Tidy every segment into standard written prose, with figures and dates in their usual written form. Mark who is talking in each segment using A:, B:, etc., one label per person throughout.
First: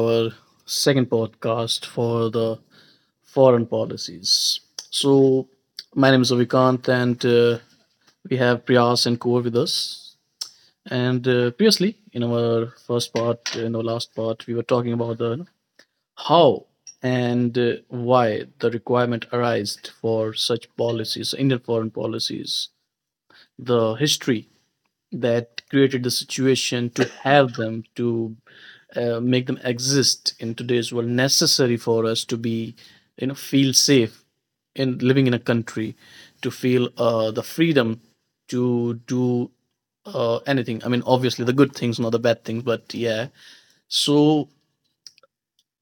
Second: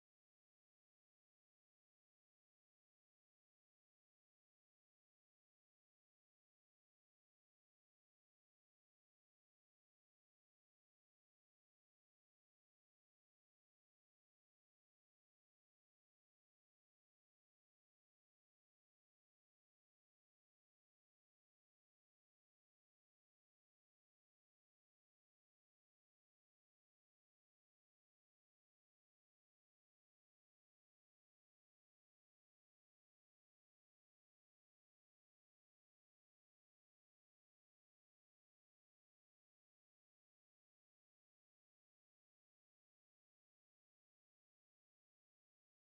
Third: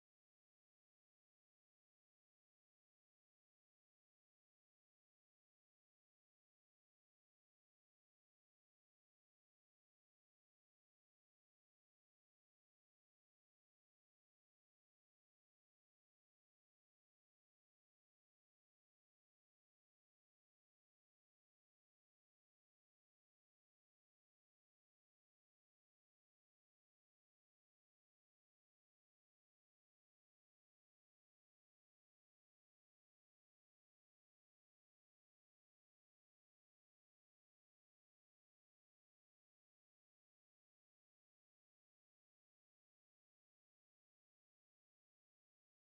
A: our second podcast for the foreign policies. So, my name is Avikant, and we have Priyas and Kaur with us. And previously, in our first part, in our last part, we were talking about the how and why the requirement arised for such policies, Indian foreign policies, the history that created the situation to have them to make them exist in today's world, necessary for us to be feel safe in living in a country, to feel the freedom to do anything. I mean, obviously the good things, not the bad things, but yeah. So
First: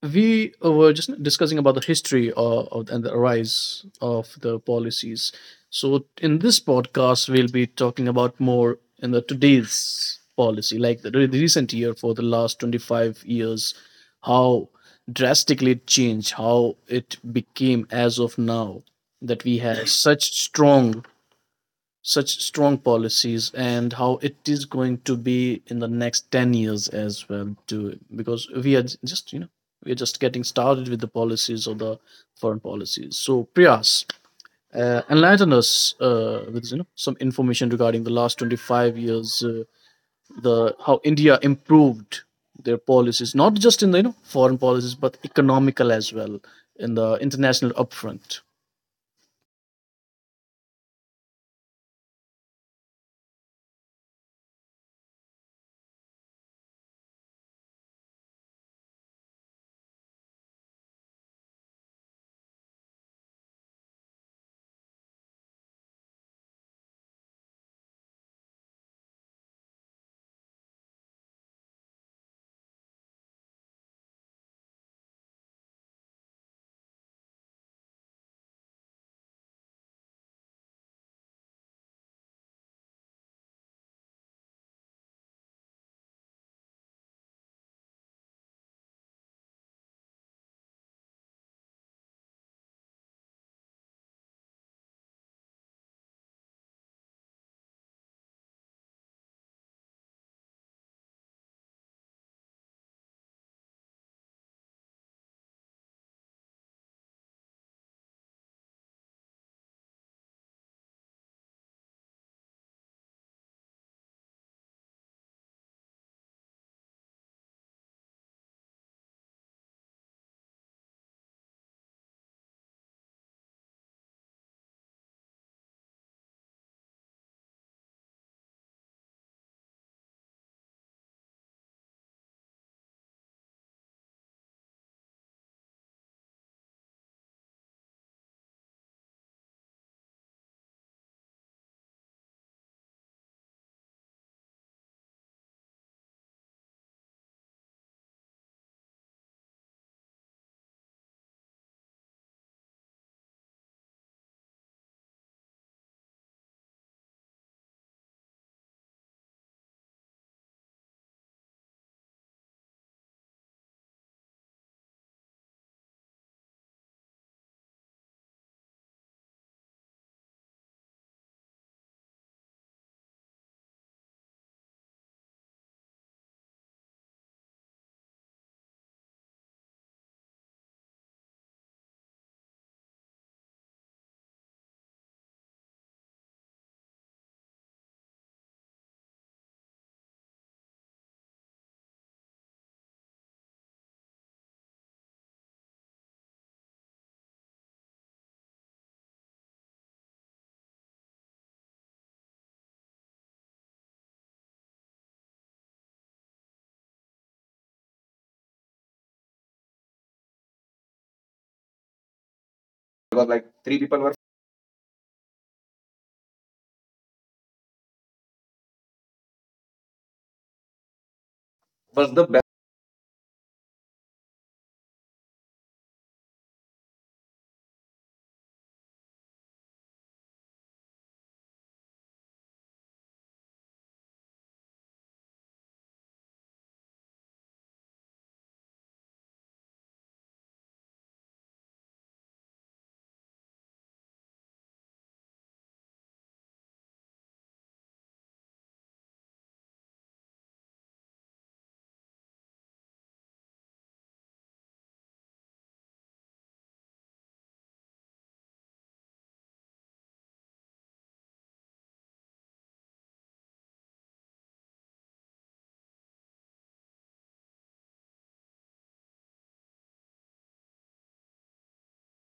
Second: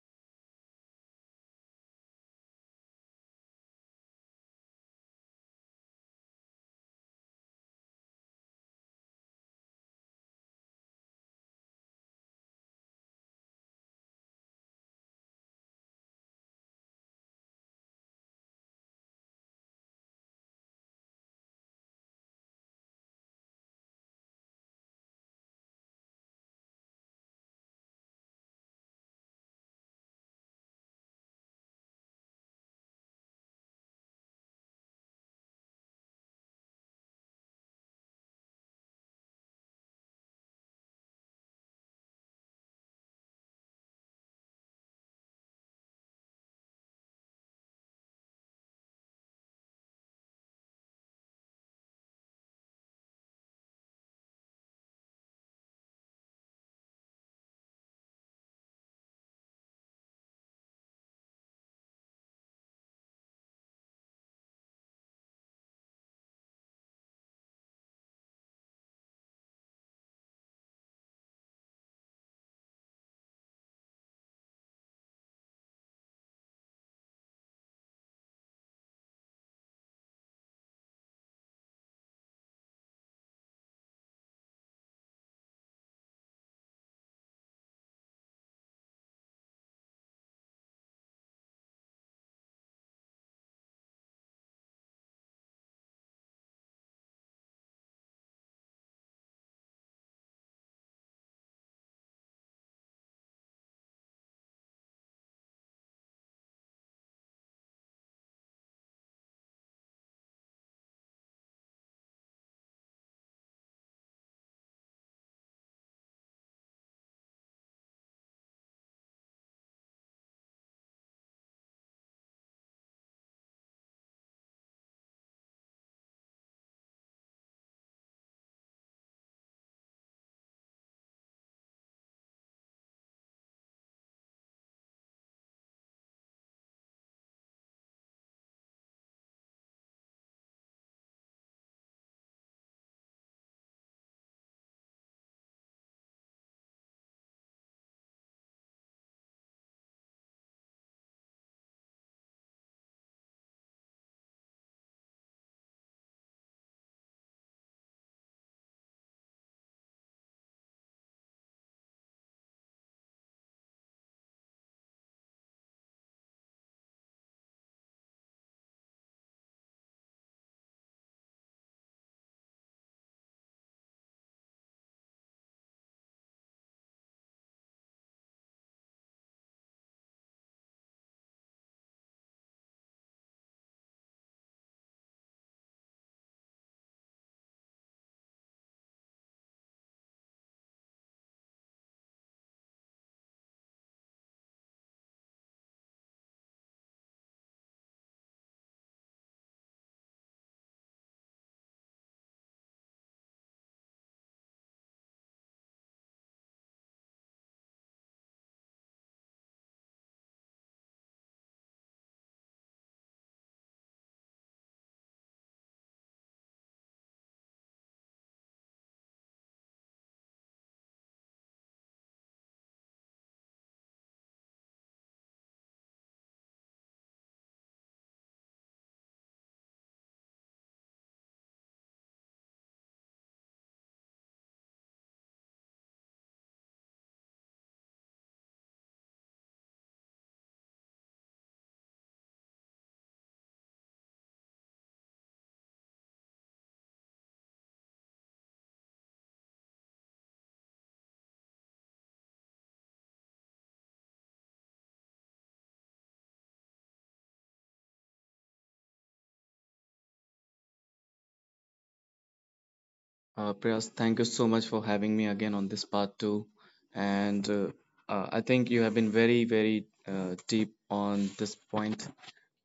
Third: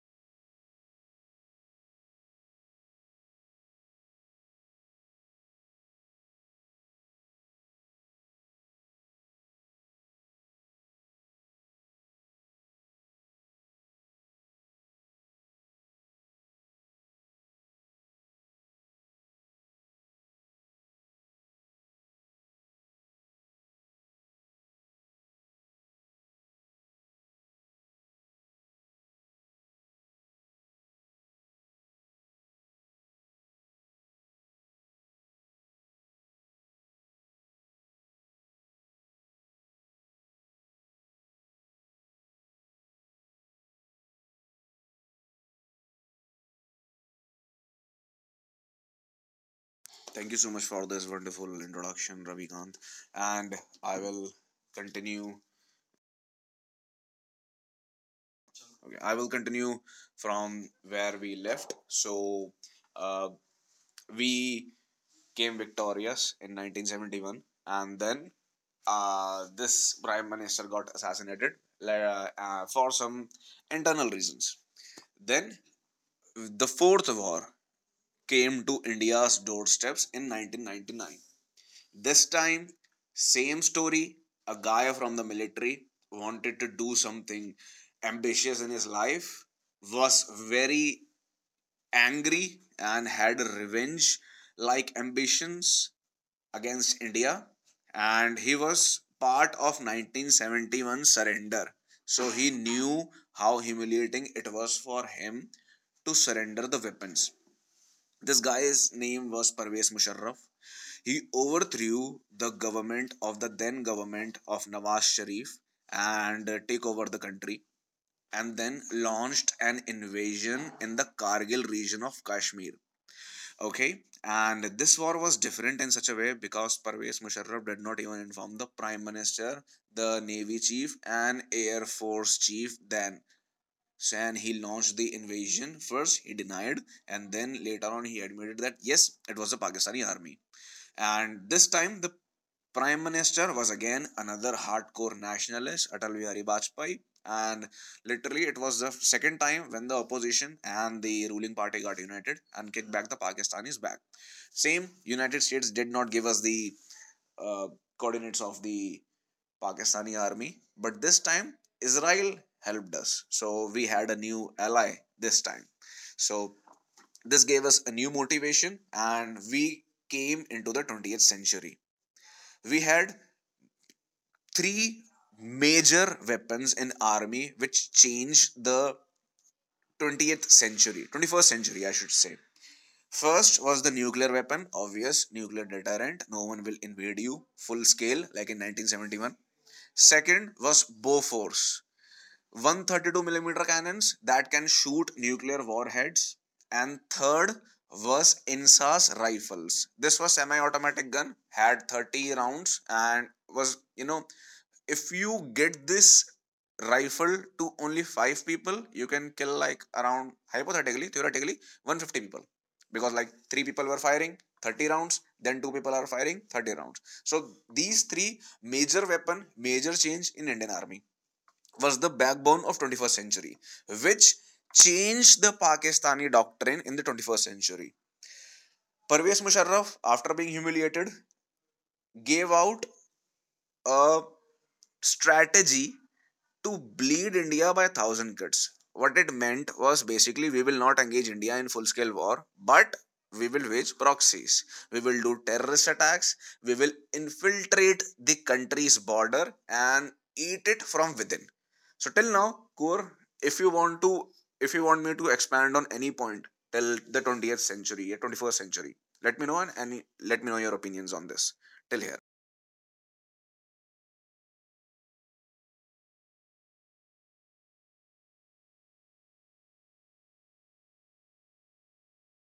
A: we were just discussing about the history and the rise of the policies. So in this podcast, we'll be talking about more in the today's policy, like the recent year, for the last 25 years, how drastically it changed, how it became as of now, that we have such strong policies, and how it is going to be in the next 10 years as well too, because we are j- just you know we're just getting started with the policies, or the foreign policies. So, Priyas, enlighten us with some information regarding the last 25 years, the how India improved their policies, not just in the foreign policies, but economical as well, in the international upfront.
B: Thank you so much for this wonderful introduction, Ravikant. And I will continue. Okay, I will continue from where we left. So, uh, we came victorious in 1971, and then this prime minister got assassinated for some internal reasons. Then the fourth war came to India's doorsteps in 1999. This time, same story. A guy from the military wanted to do something ambitious in his life, was very angry, and had revenge like ambitions against India. And he was part of 1971 surrender. So he knew how humiliating it was for him to surrender the weapons. This guy's name was Parvez Musharraf. He overthrew the government of the then government of Nawaz Sharif and take over the country and then launched an invasion in the Kargil region of Kashmir. Okay, and this war was different in such a way because Parvez Musharraf did not even inform the Prime Minister, the Navy Chief, and Air Force Chief then. So, and he launched the invasion. First, he denied, and then later on, he admitted that yes, it was the Pakistani army. And this time, the Prime Minister was again another hardcore nationalist, Atal Bihari Vajpayee, and literally it was the second time when the opposition and the ruling party got united and kicked back the Pakistanis back. Same, United States did not give us the uh, coordinates of the Pakistani army, but this time Israel helped us, so we had a new ally this time. So this gave us a new motivation, and we came into the 20th century. We had three major weapons in army which changed the 20th century, 21st century I should say. First was the nuclear weapon, obvious nuclear deterrent, no one will invade you full scale like in 1971. Second was bow force 132 millimeter cannons that can shoot nuclear warheads, and third was INSAS rifles. This was semi-automatic gun, had 30 rounds and was, you know, if you get this rifle to only five people you can kill like, around, hypothetically, theoretically, 150 people, because like
A: Because
B: three
A: like
B: people were
A: three people
B: firing
A: were
B: 30 rounds, then two people are firing 30 rounds. So these three major weapon, major change in Indian army was the
A: was the
B: backbone
A: best.
B: of 21st century, which changed the Pakistani doctrine in the 21st century. Parvez Musharraf, after being humiliated, gave out a strategy to bleed India by 1,000 kids. What it meant was basically we will not engage India in full scale war, but we will wage proxies. We will do terrorist attacks. We will infiltrate the country's border and eat it from within. So till now, Kur, if you want to, if you want me to expand on any point till the 20th century, 21st century, let me know, and any, let me know your opinions on this. Till here.
C: Priyas, thank you so much for having me again on this part two. And I think you have been very, very deep on this point.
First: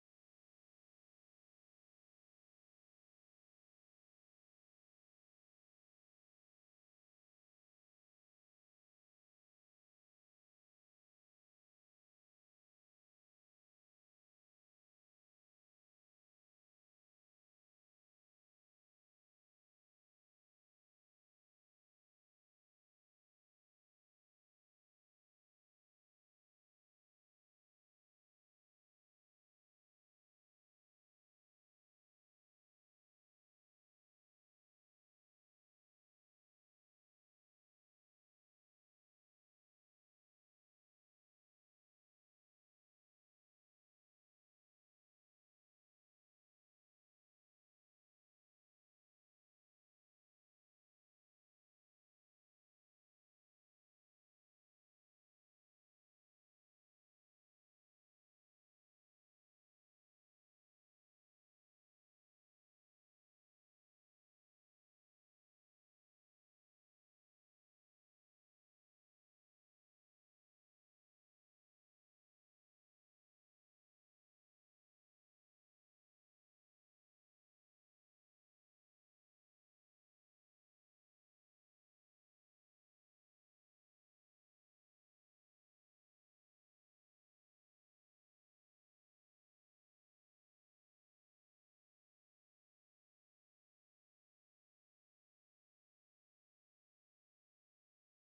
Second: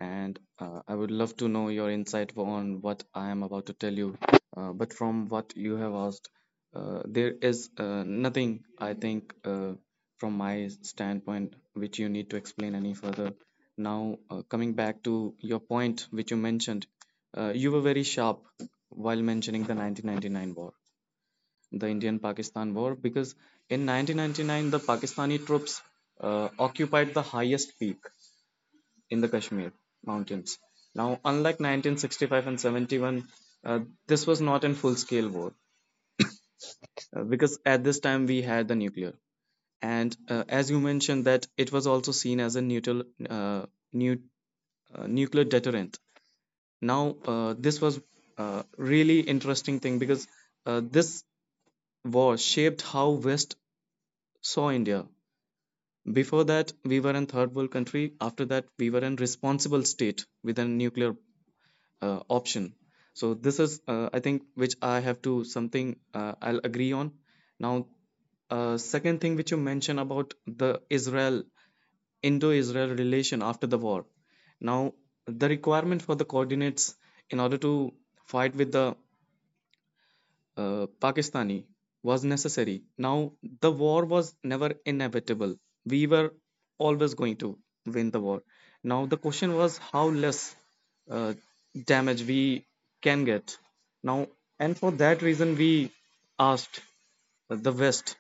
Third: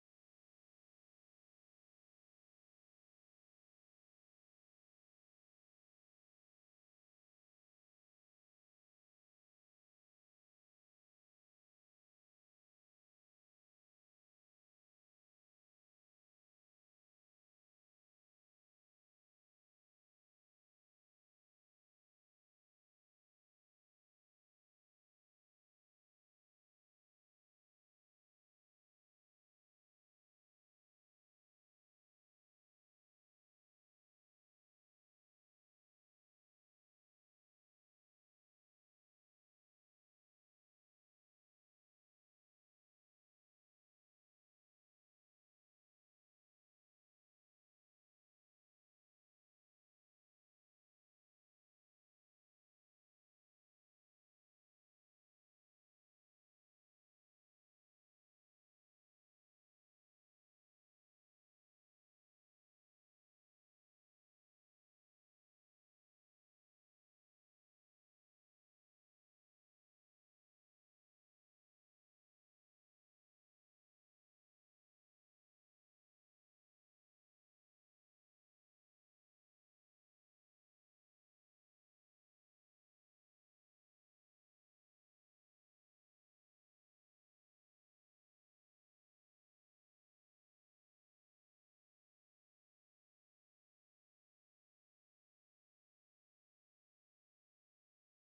C: And I would love to know your insight on what I am about to tell you. But from what you have asked, there is nothing, I think, from my standpoint, which you need to explain any further. Coming back to your point, which you mentioned, you were very sharp while mentioning the 1999 war, the Indian Pakistan War, because in 1999 the Pakistani troops occupied the highest peak in the Kashmir mountains. Now, unlike 1965 and 71, uh, this was not in full scale war because at this time we had the nuclear. And As you mentioned, that it was also seen as a neutral, uh, nu- nuclear deterrent. This was a really interesting thing because this war shaped how West saw India. Before that, we were a third world country. After that, we were a responsible state with a nuclear option. So, this is, I think, which I have to something I'll agree on. Now, Second thing which you mentioned about the Israel Indo-Israel relation after the war. Now, the requirement for the coordinates in order to fight with the Pakistani was necessary. Now, the war was never inevitable. We were always going to win the war. Now, the question was how less uh, damage we can get. Now, and for that reason, we asked the West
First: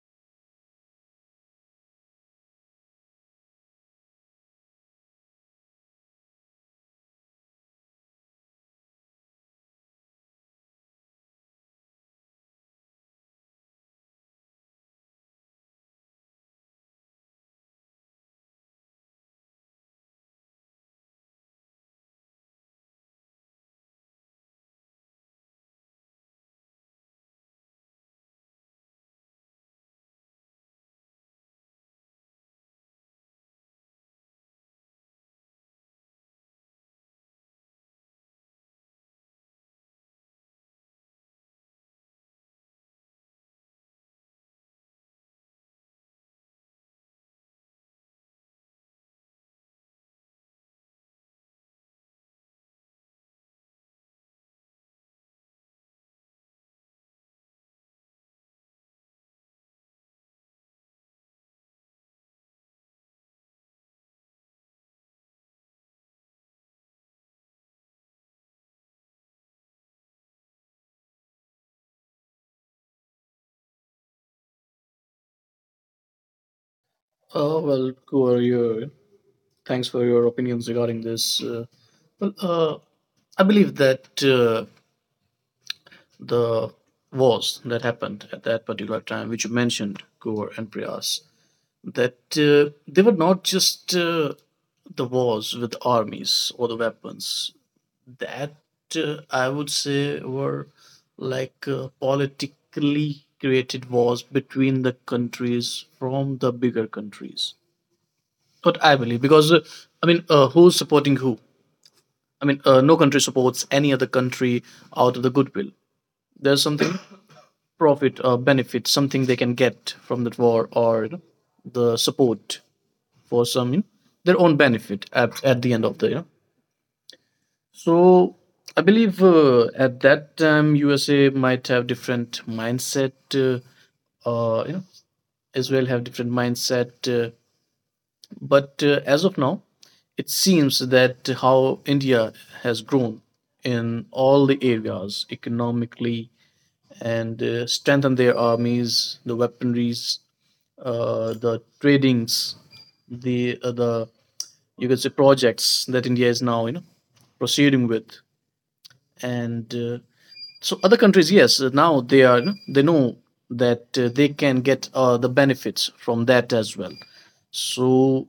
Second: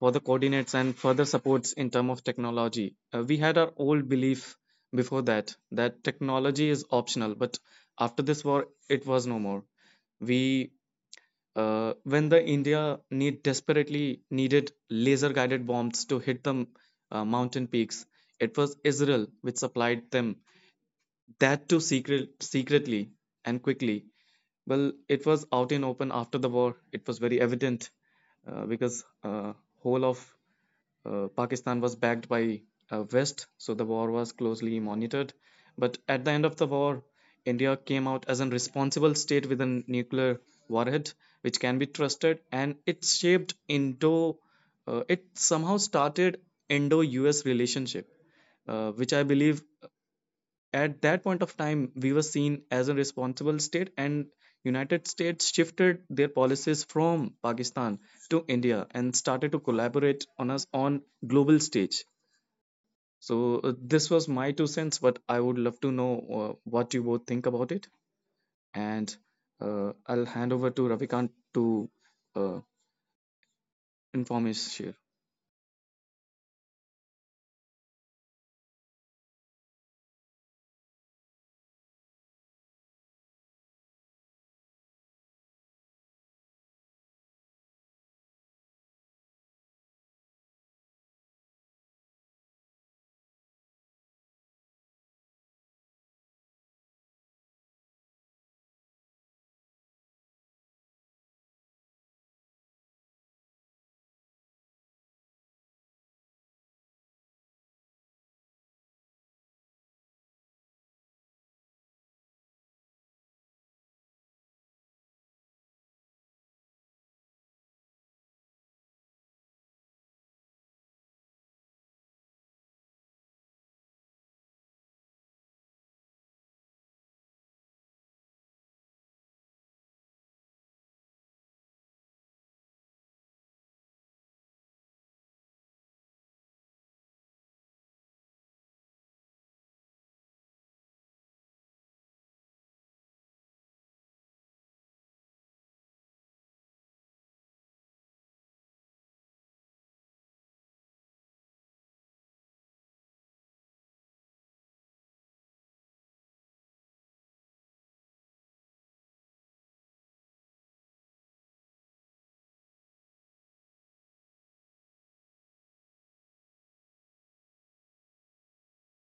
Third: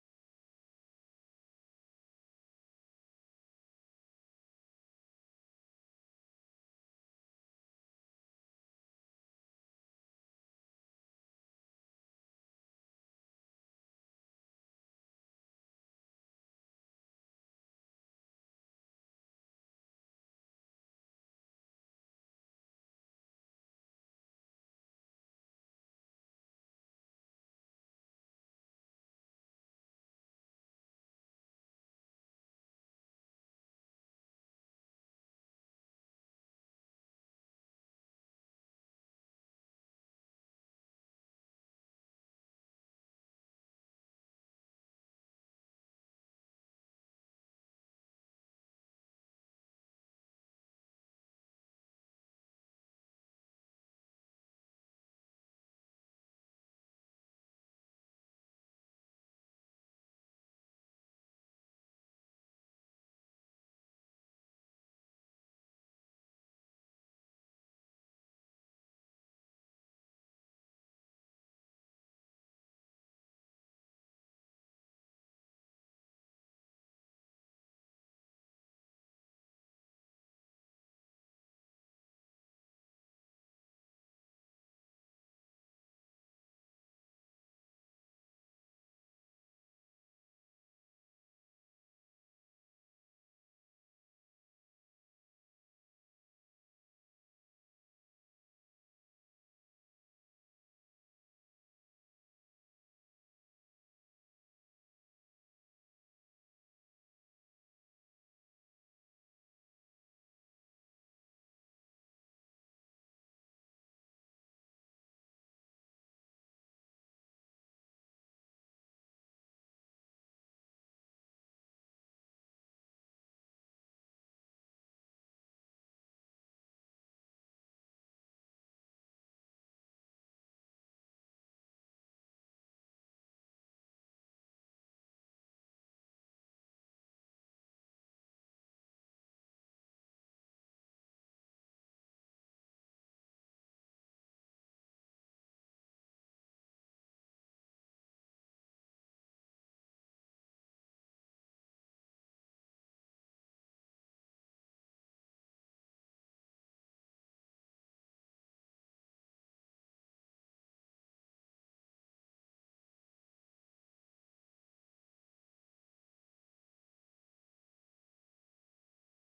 C: for the coordinates and further supports in terms of technology. We had our old belief before that that technology is optional, but after this war, it was no more. We When the India need desperately needed laser guided bombs to hit the mountain peaks, it was Israel which supplied them, that too secretly and quickly. Well, it was out in open after the war. It was very evident because whole of Pakistan was backed by West, so the war was closely monitored. But at the end of the war, India came out as a responsible state with a nuclear warhead, which can be trusted, and it shaped Indo. It somehow started Indo-US relationship, which I believe at that point of time we were seen as a responsible state, and United States shifted their policies from Pakistan to India and started to collaborate on us on global stage. So this was my two cents, but I would love to know what you both think about it. And I'll hand over to Ravikant to uh, inform his share.
A: Oh, well, who are you? Thanks for your opinions regarding this. Well, I believe that the wars that happened at that particular time, which you mentioned, Gore and Priyas, that they were not just the wars with armies or the weapons. That I would say were like politically created wars between the countries, from the bigger countries. What I believe, because I mean, who's supporting who? I mean, no country supports any other country out of the goodwill. There's something profit or benefit, something they can get from that war, or the support, for some their own benefit at the end of the year. So I believe at that time USA might have different mindset. Uh, you know, Israel have different mindset. But as of now, it seems that how India has grown in all the areas economically, and strengthened their armies, the weaponries, the tradings, the you could say projects that India is now proceeding with, and so other countries, yes, now they are, they know that they can get the benefits from that as well. So,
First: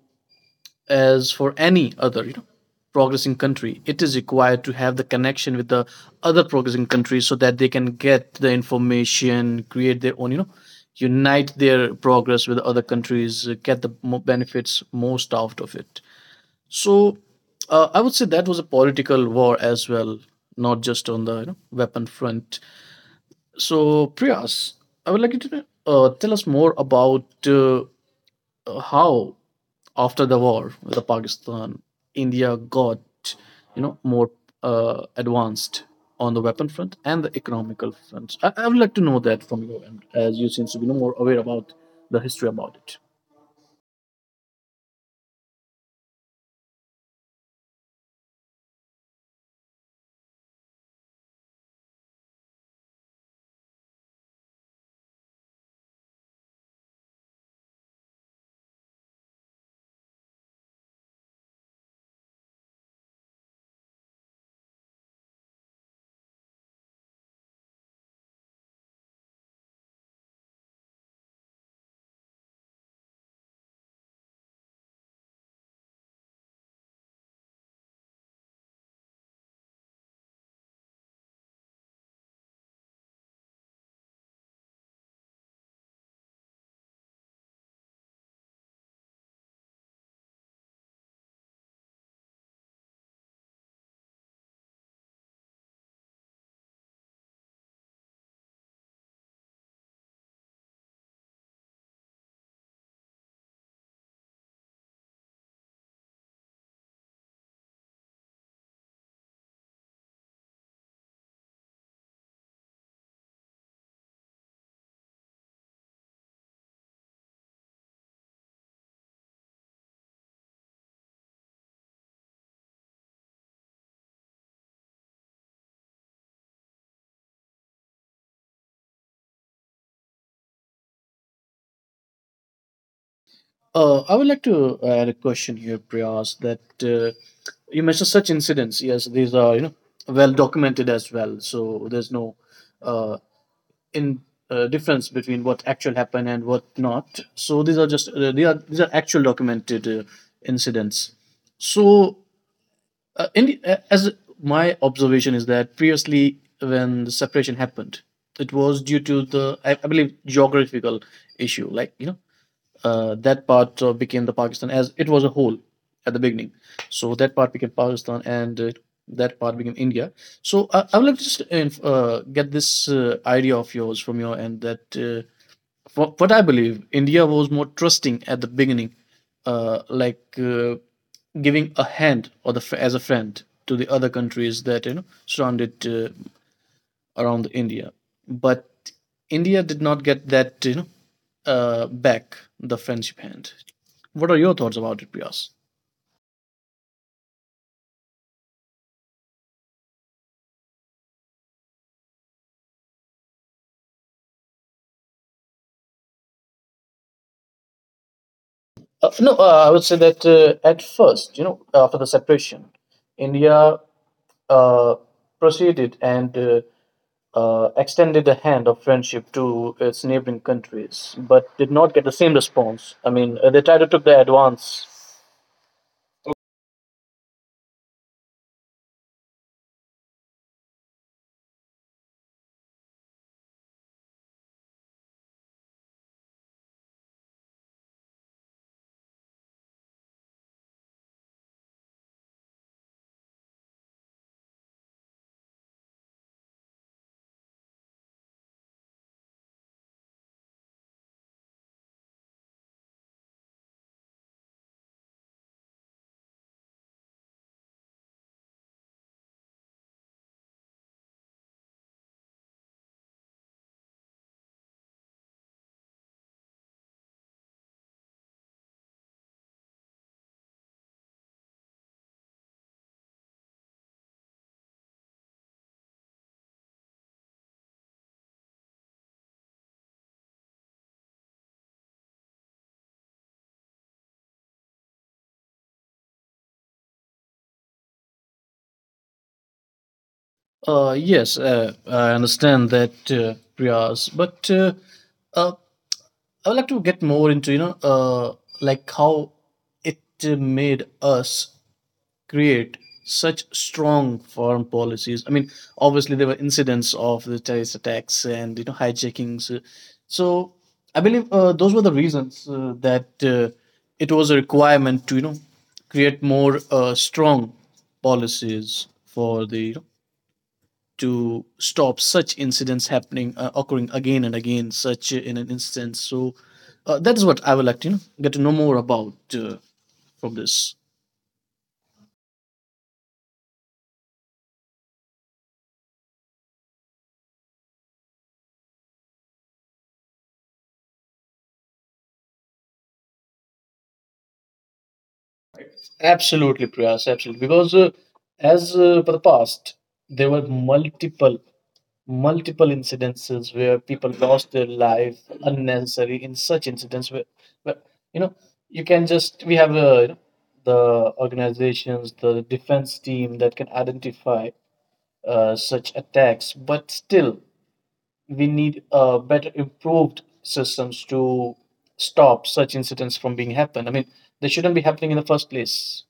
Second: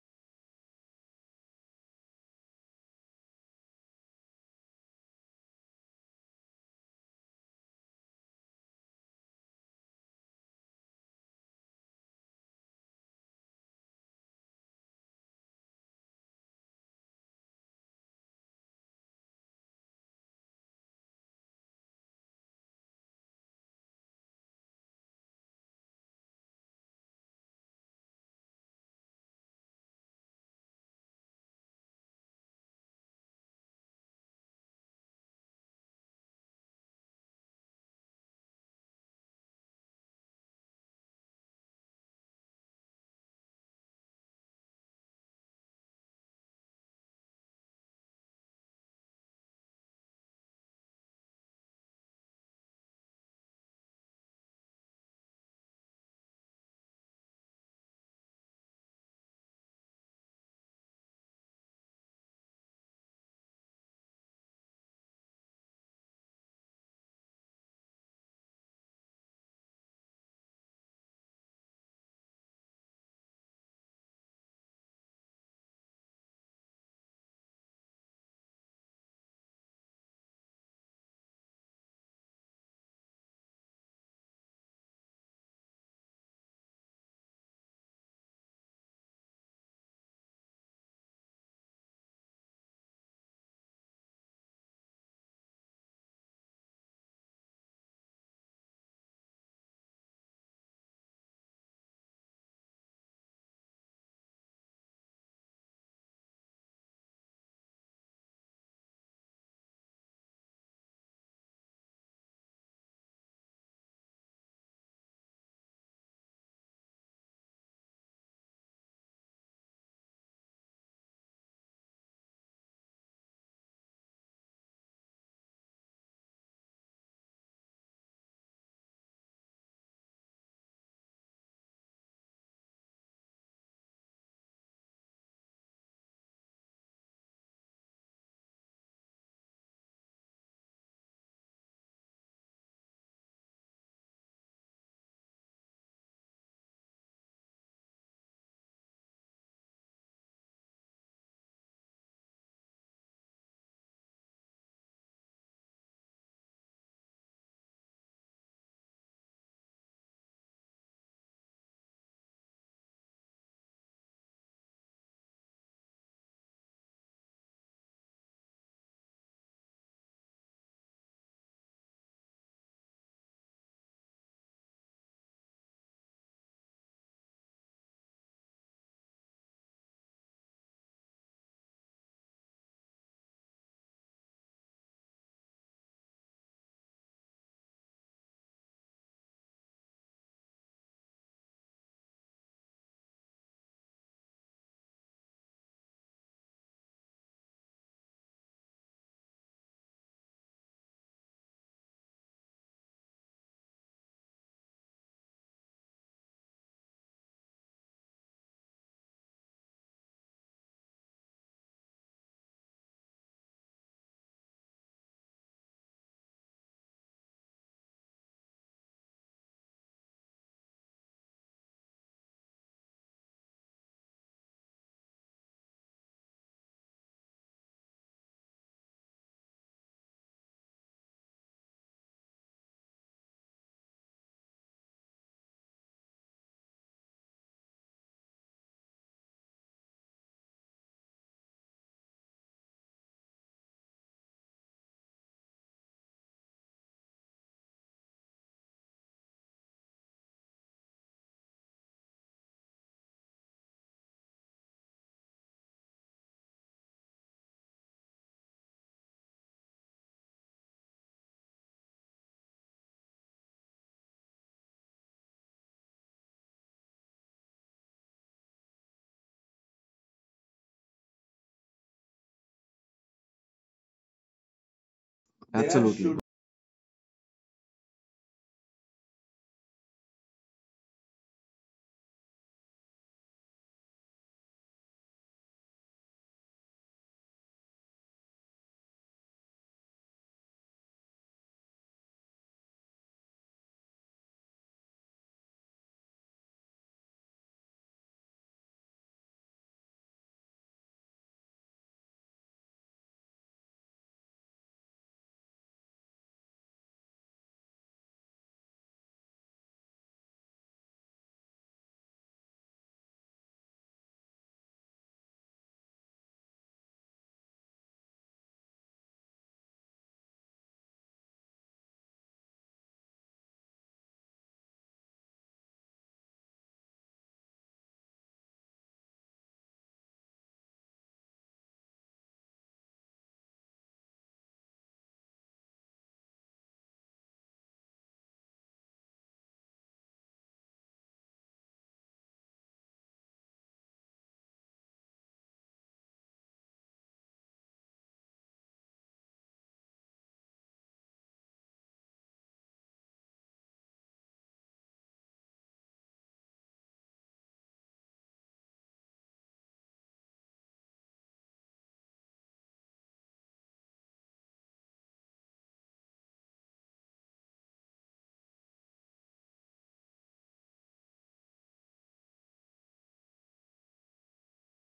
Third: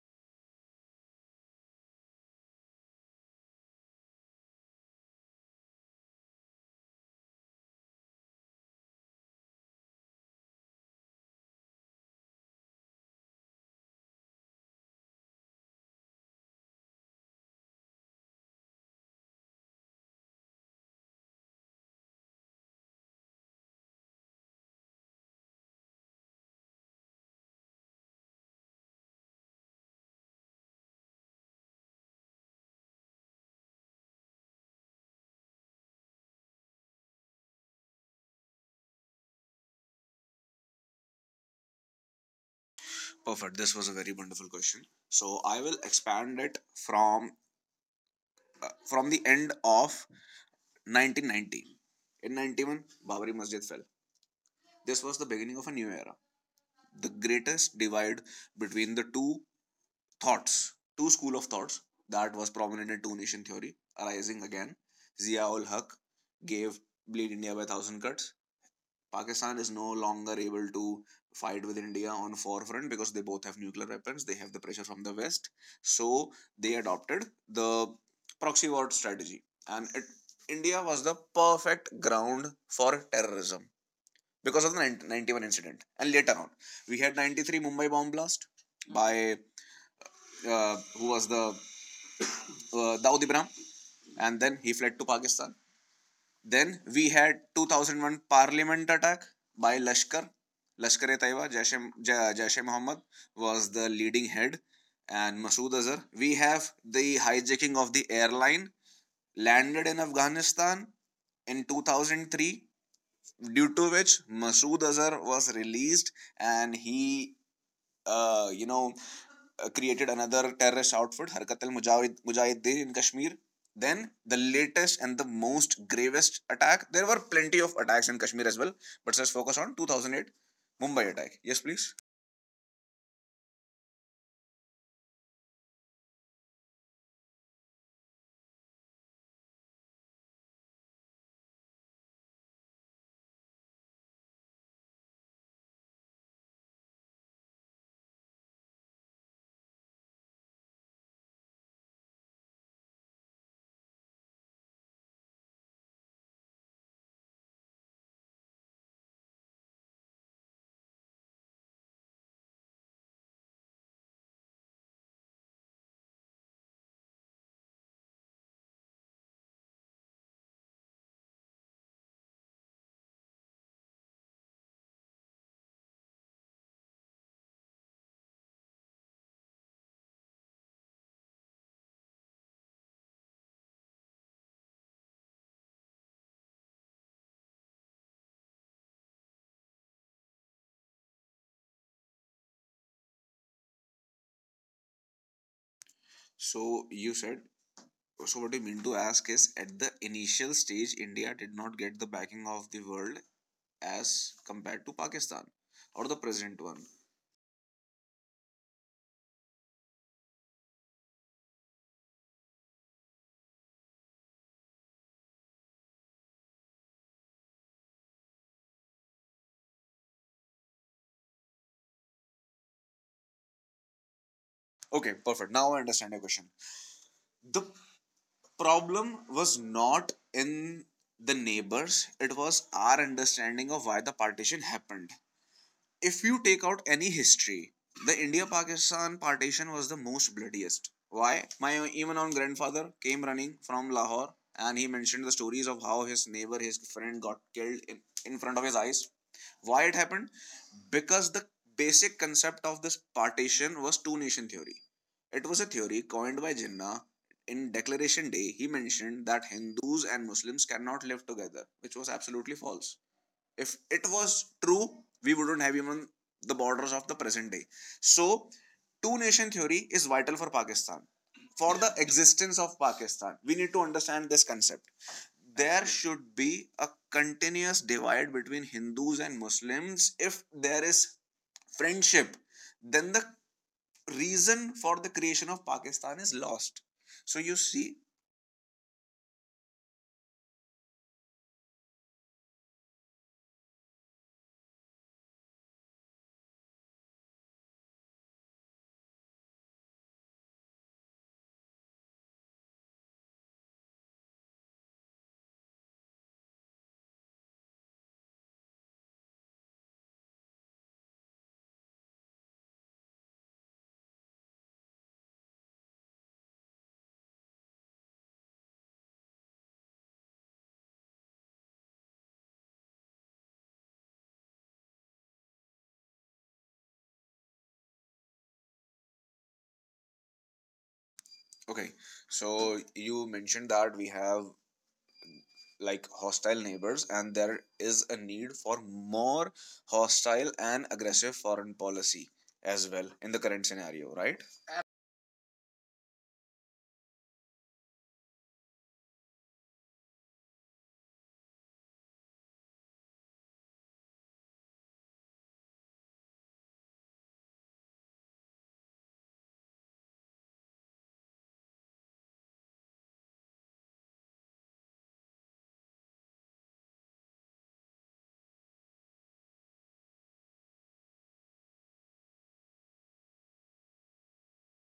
A: as for any other progressing country, it is required to have the connection with the other progressing countries, so that they can get the information, create their own, unite their progress with other countries, get the benefits most out of it. So I would say that was a political war as well, not just on the weapon front. So, Priyas, I would like you to tell us more about how after the war the Pakistan, India got, more advanced on the weapon front and the economical front. I would like to know that from your end, as you seems to be no more aware about the history about it.
B: Perfect. This was a very wonderful question. So I will expand it from the end of 1990. In 91, Babri Masjid fell. This was the beginning of a new era. The greatest divide between the two thoughts, two school of thoughts that was prominent in two nation theory arising again. Zia ul Haq gave Bleed India by a thousand cuts. Pakistan is no longer able to fight with India on forefront because they both have nuclear weapons. They have the pressure from the West, so they adopted the proxy war strategy, and it, India was the perfect ground for terrorism because of the 90, 91 incident. And later on, we had 93 Mumbai bomb blast by who was the Daud Ibrahim, and then he fled to Pakistan. Then we had 2001 Parliament attack by Lashkar. Lashkar e Taiba, Jaish e Muhammad was the leading head, and Masood Azhar. We have the hijacking of the airline landed in Afghanistan in 2003, due to which Masood Azhar was released and he uh, you know, created another terrorist outfit, Harkat al Mujahideen in Kashmir. Then the latest and the most gravest attack. There were plenty of attacks in Kashmir as well, but let's focus on 2008 Mumbai attack. Yes, please.
A: I would like to add a question here, Priyas, that you mentioned such incidents. Yes, these are, well documented as well, so there's no uh, in difference between what actual happened and what not. So, these are just they are these are actual documented incidents. So as my observation is that, previously, when the separation happened, it was due to the I believe geographical issue, like that part became the Pakistan, as it was a whole at the beginning. So that part became Pakistan, and that part became India. So I would like to just get this idea of yours from your end, that what I believe, India was more trusting at the beginning, like giving a hand, or as a friend, to the other countries that surrounded around India. But India did not get that, back the friendship hand. What are your thoughts about it, Priyas?
B: So you said. So what you mean to ask is, at the initial stage, India did not get the backing of the world as compared to Pakistan or the present one.
A: No, I would say that at first, after the separation, India uh, proceeded and extended a hand of friendship to its neighboring countries, but did not get the same response. I mean, they tried to took the advance.
B: Okay, perfect. Now I understand your question. The problem was not in the neighbors, it was our understanding of why the partition happened. If you take out any history, the India Pakistan partition was the most bloodiest. Why? My even own grandfather came running from Lahore, and he mentioned the stories of how his neighbor, his friend got killed in front of his eyes. Why it happened? Because the basic concept of this partition was two nation theory. It was a theory coined by Jinnah. In Declaration Day, he mentioned that Hindus and Muslims cannot live together, which was absolutely false. If it was true, we wouldn't have even the borders of the present day. So, two nation theory is vital for Pakistan. For the existence of Pakistan, we need to understand this concept. There
C: Absolutely.
B: should be a continuous divide between Hindus and Muslims. If there is friendship, then the reason for the creation of Pakistan is lost. So you see,
A: Yes, I understand that, Priyas, but uh, I would like to get more into, like how it made us create such strong foreign policies. I mean, obviously there were incidents of the terrorist attacks, and hijackings. So I believe those were the reasons that it was a requirement to create more strong policies for the to stop such incidents happening occurring again and again, such in an instance. So that is what I would like to, get to know more about, from this.
B: okay, so you mentioned that we have like hostile neighbors and there is a need for more hostile and aggressive foreign policy as well in the current scenario, right?
A: Absolutely, Priyas, absolutely. Because as for the past, there were multiple, multiple incidences where people lost their life unnecessary in such incidents, where you know, you can just we have the organizations, the defense team that can identify such attacks. But still, we need better improved systems to stop such incidents from being happened. I mean, they shouldn't be happening in the first place.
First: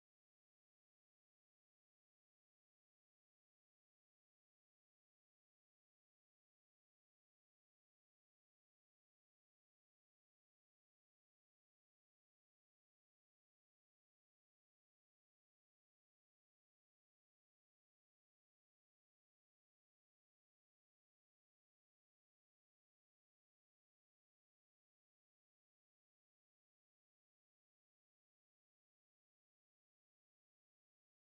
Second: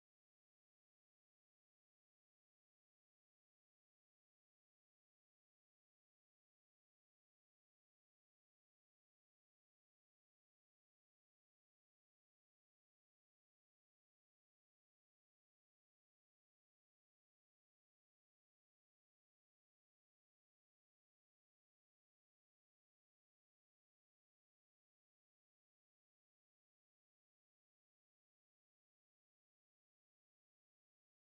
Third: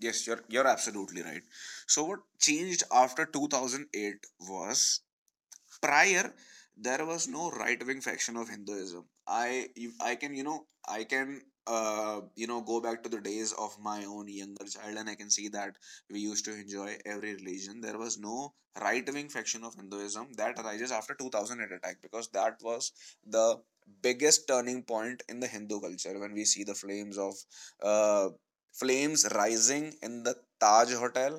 B: Yes, you're absolutely right. So what changed after 2008 was, prior there was no right wing faction of Hinduism. i I can you know I can you know go back to the days of my own younger child and I can see that we used to enjoy every religion. There was no right wing faction of Hinduism. That arises after 2008 attack, because that was the biggest turning point in the Hindu culture. When we see the flames of uh, flames rising in the Taj hotel,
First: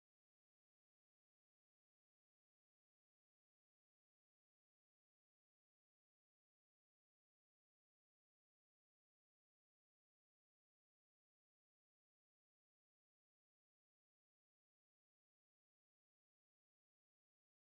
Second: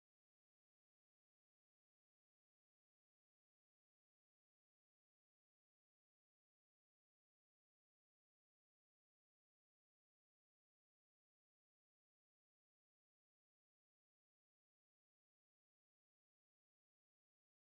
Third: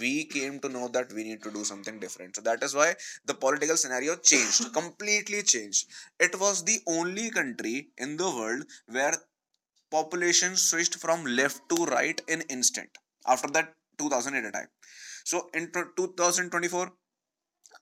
B: we came to know that we need to do something different. So that is why the political scenario changed, completely changed. It was the only country in the world where population switched from left to right in instant after that 2008 attack. So in 2024,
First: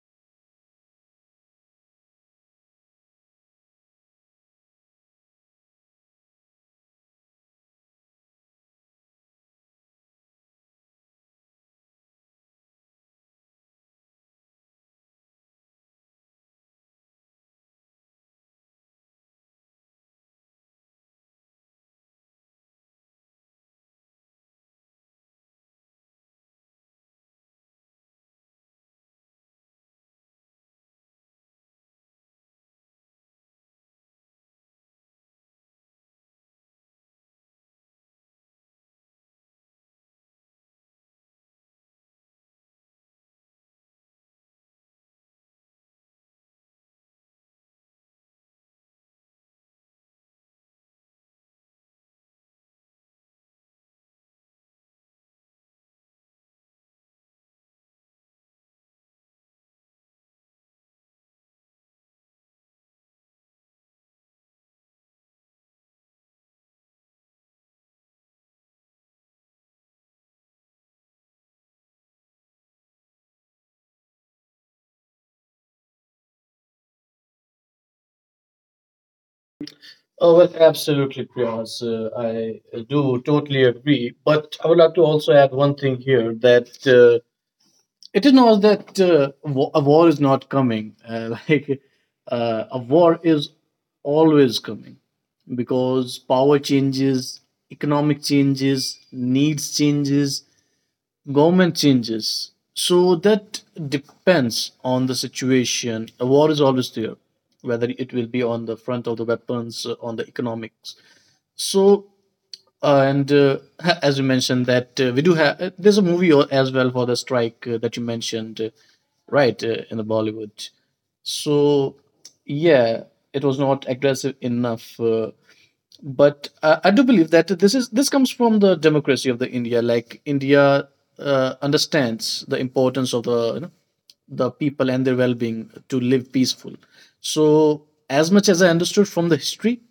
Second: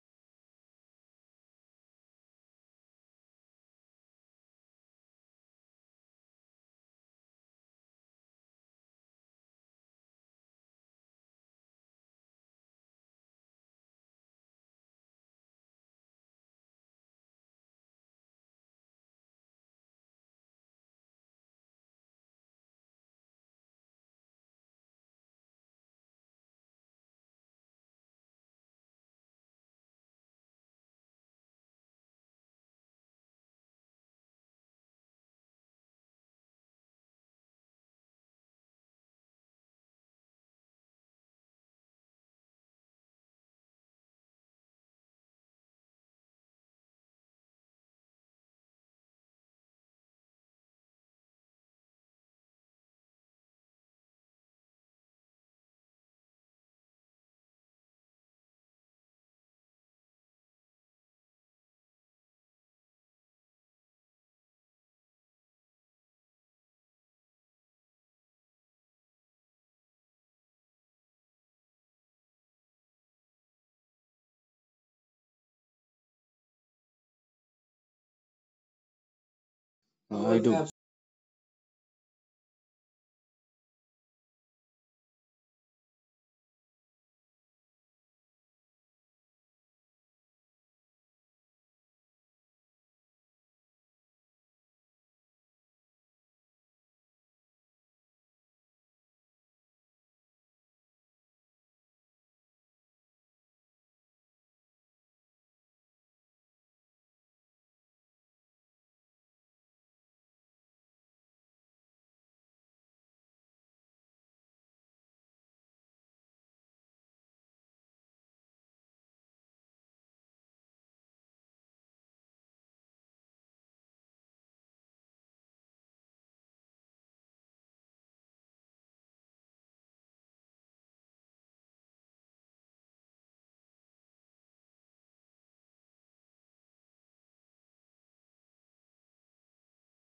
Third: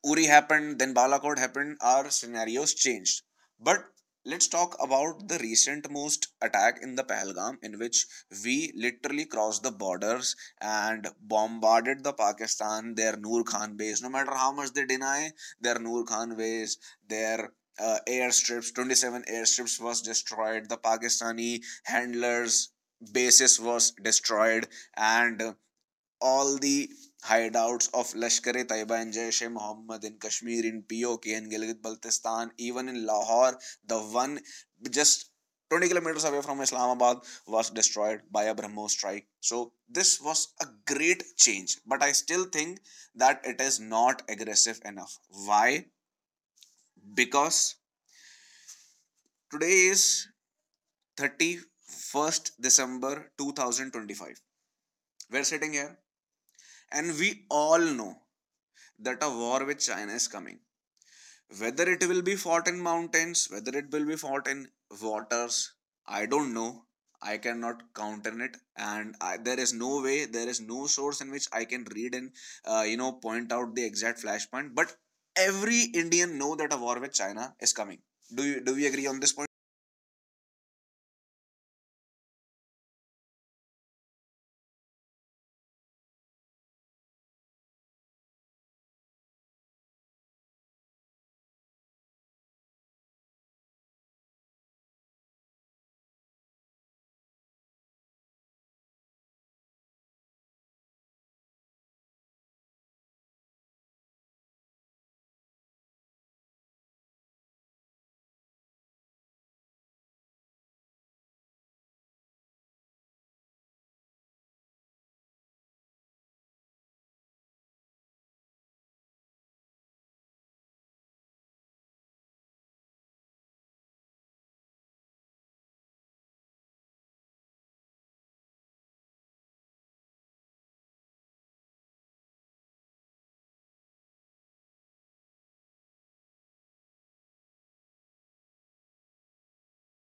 B: Uri happened, then Balakot happened, our scenarios changed. But let's talk about the recent most attack in the Pahalgam, in which we literally crossed the borders and bombarded the Pakistan, their Noor Khan base. No matter how much they deny, their Noor Khan base, their airstrips, 27 airstrips was destroyed. The Pakistani handlers bases was destroyed, and all the hideouts of Lashkar e Taiba and Jaish e Mohammed in Kashmir, in POK, in Gilgit Baltistan, even in Lahore, the one just 20 kilometers away from Islamabad was destroyed by a Brahmos strike. So, this was a great change, but I still think that it is not aggressive enough. Why? Because today is 31st December 2025. We're sitting here and we all know that a war with China is coming. Whether it will be fought in mountains, whether it will be fought in waters, I don't know. I cannot count on it, and I, there is no way, there is no source in which I can read and you know point out the exact flashpoint. But every Indian know that a war with China is coming. Do you, do we agree on this point?
A: Oh,
C: I
A: well,
C: do.
A: absolutely, Priyas. I do totally agree. But I would like to also add one thing here, that it is not that a war is not coming. Like a war is always coming, because power changes, economic changes, needs changes, government changes. So that depends on the situation. A war is always there, whether it will be on the front of the weapons, on the economics. So as you mentioned that we do have there's a movie as well for the strike that you mentioned, right, in the Bollywood. So, yeah, it was not aggressive enough, but I do believe that this comes from the democracy of the India. Like India understands the importance of the people, and their well-being to live peaceful. So, as much as I understood from the history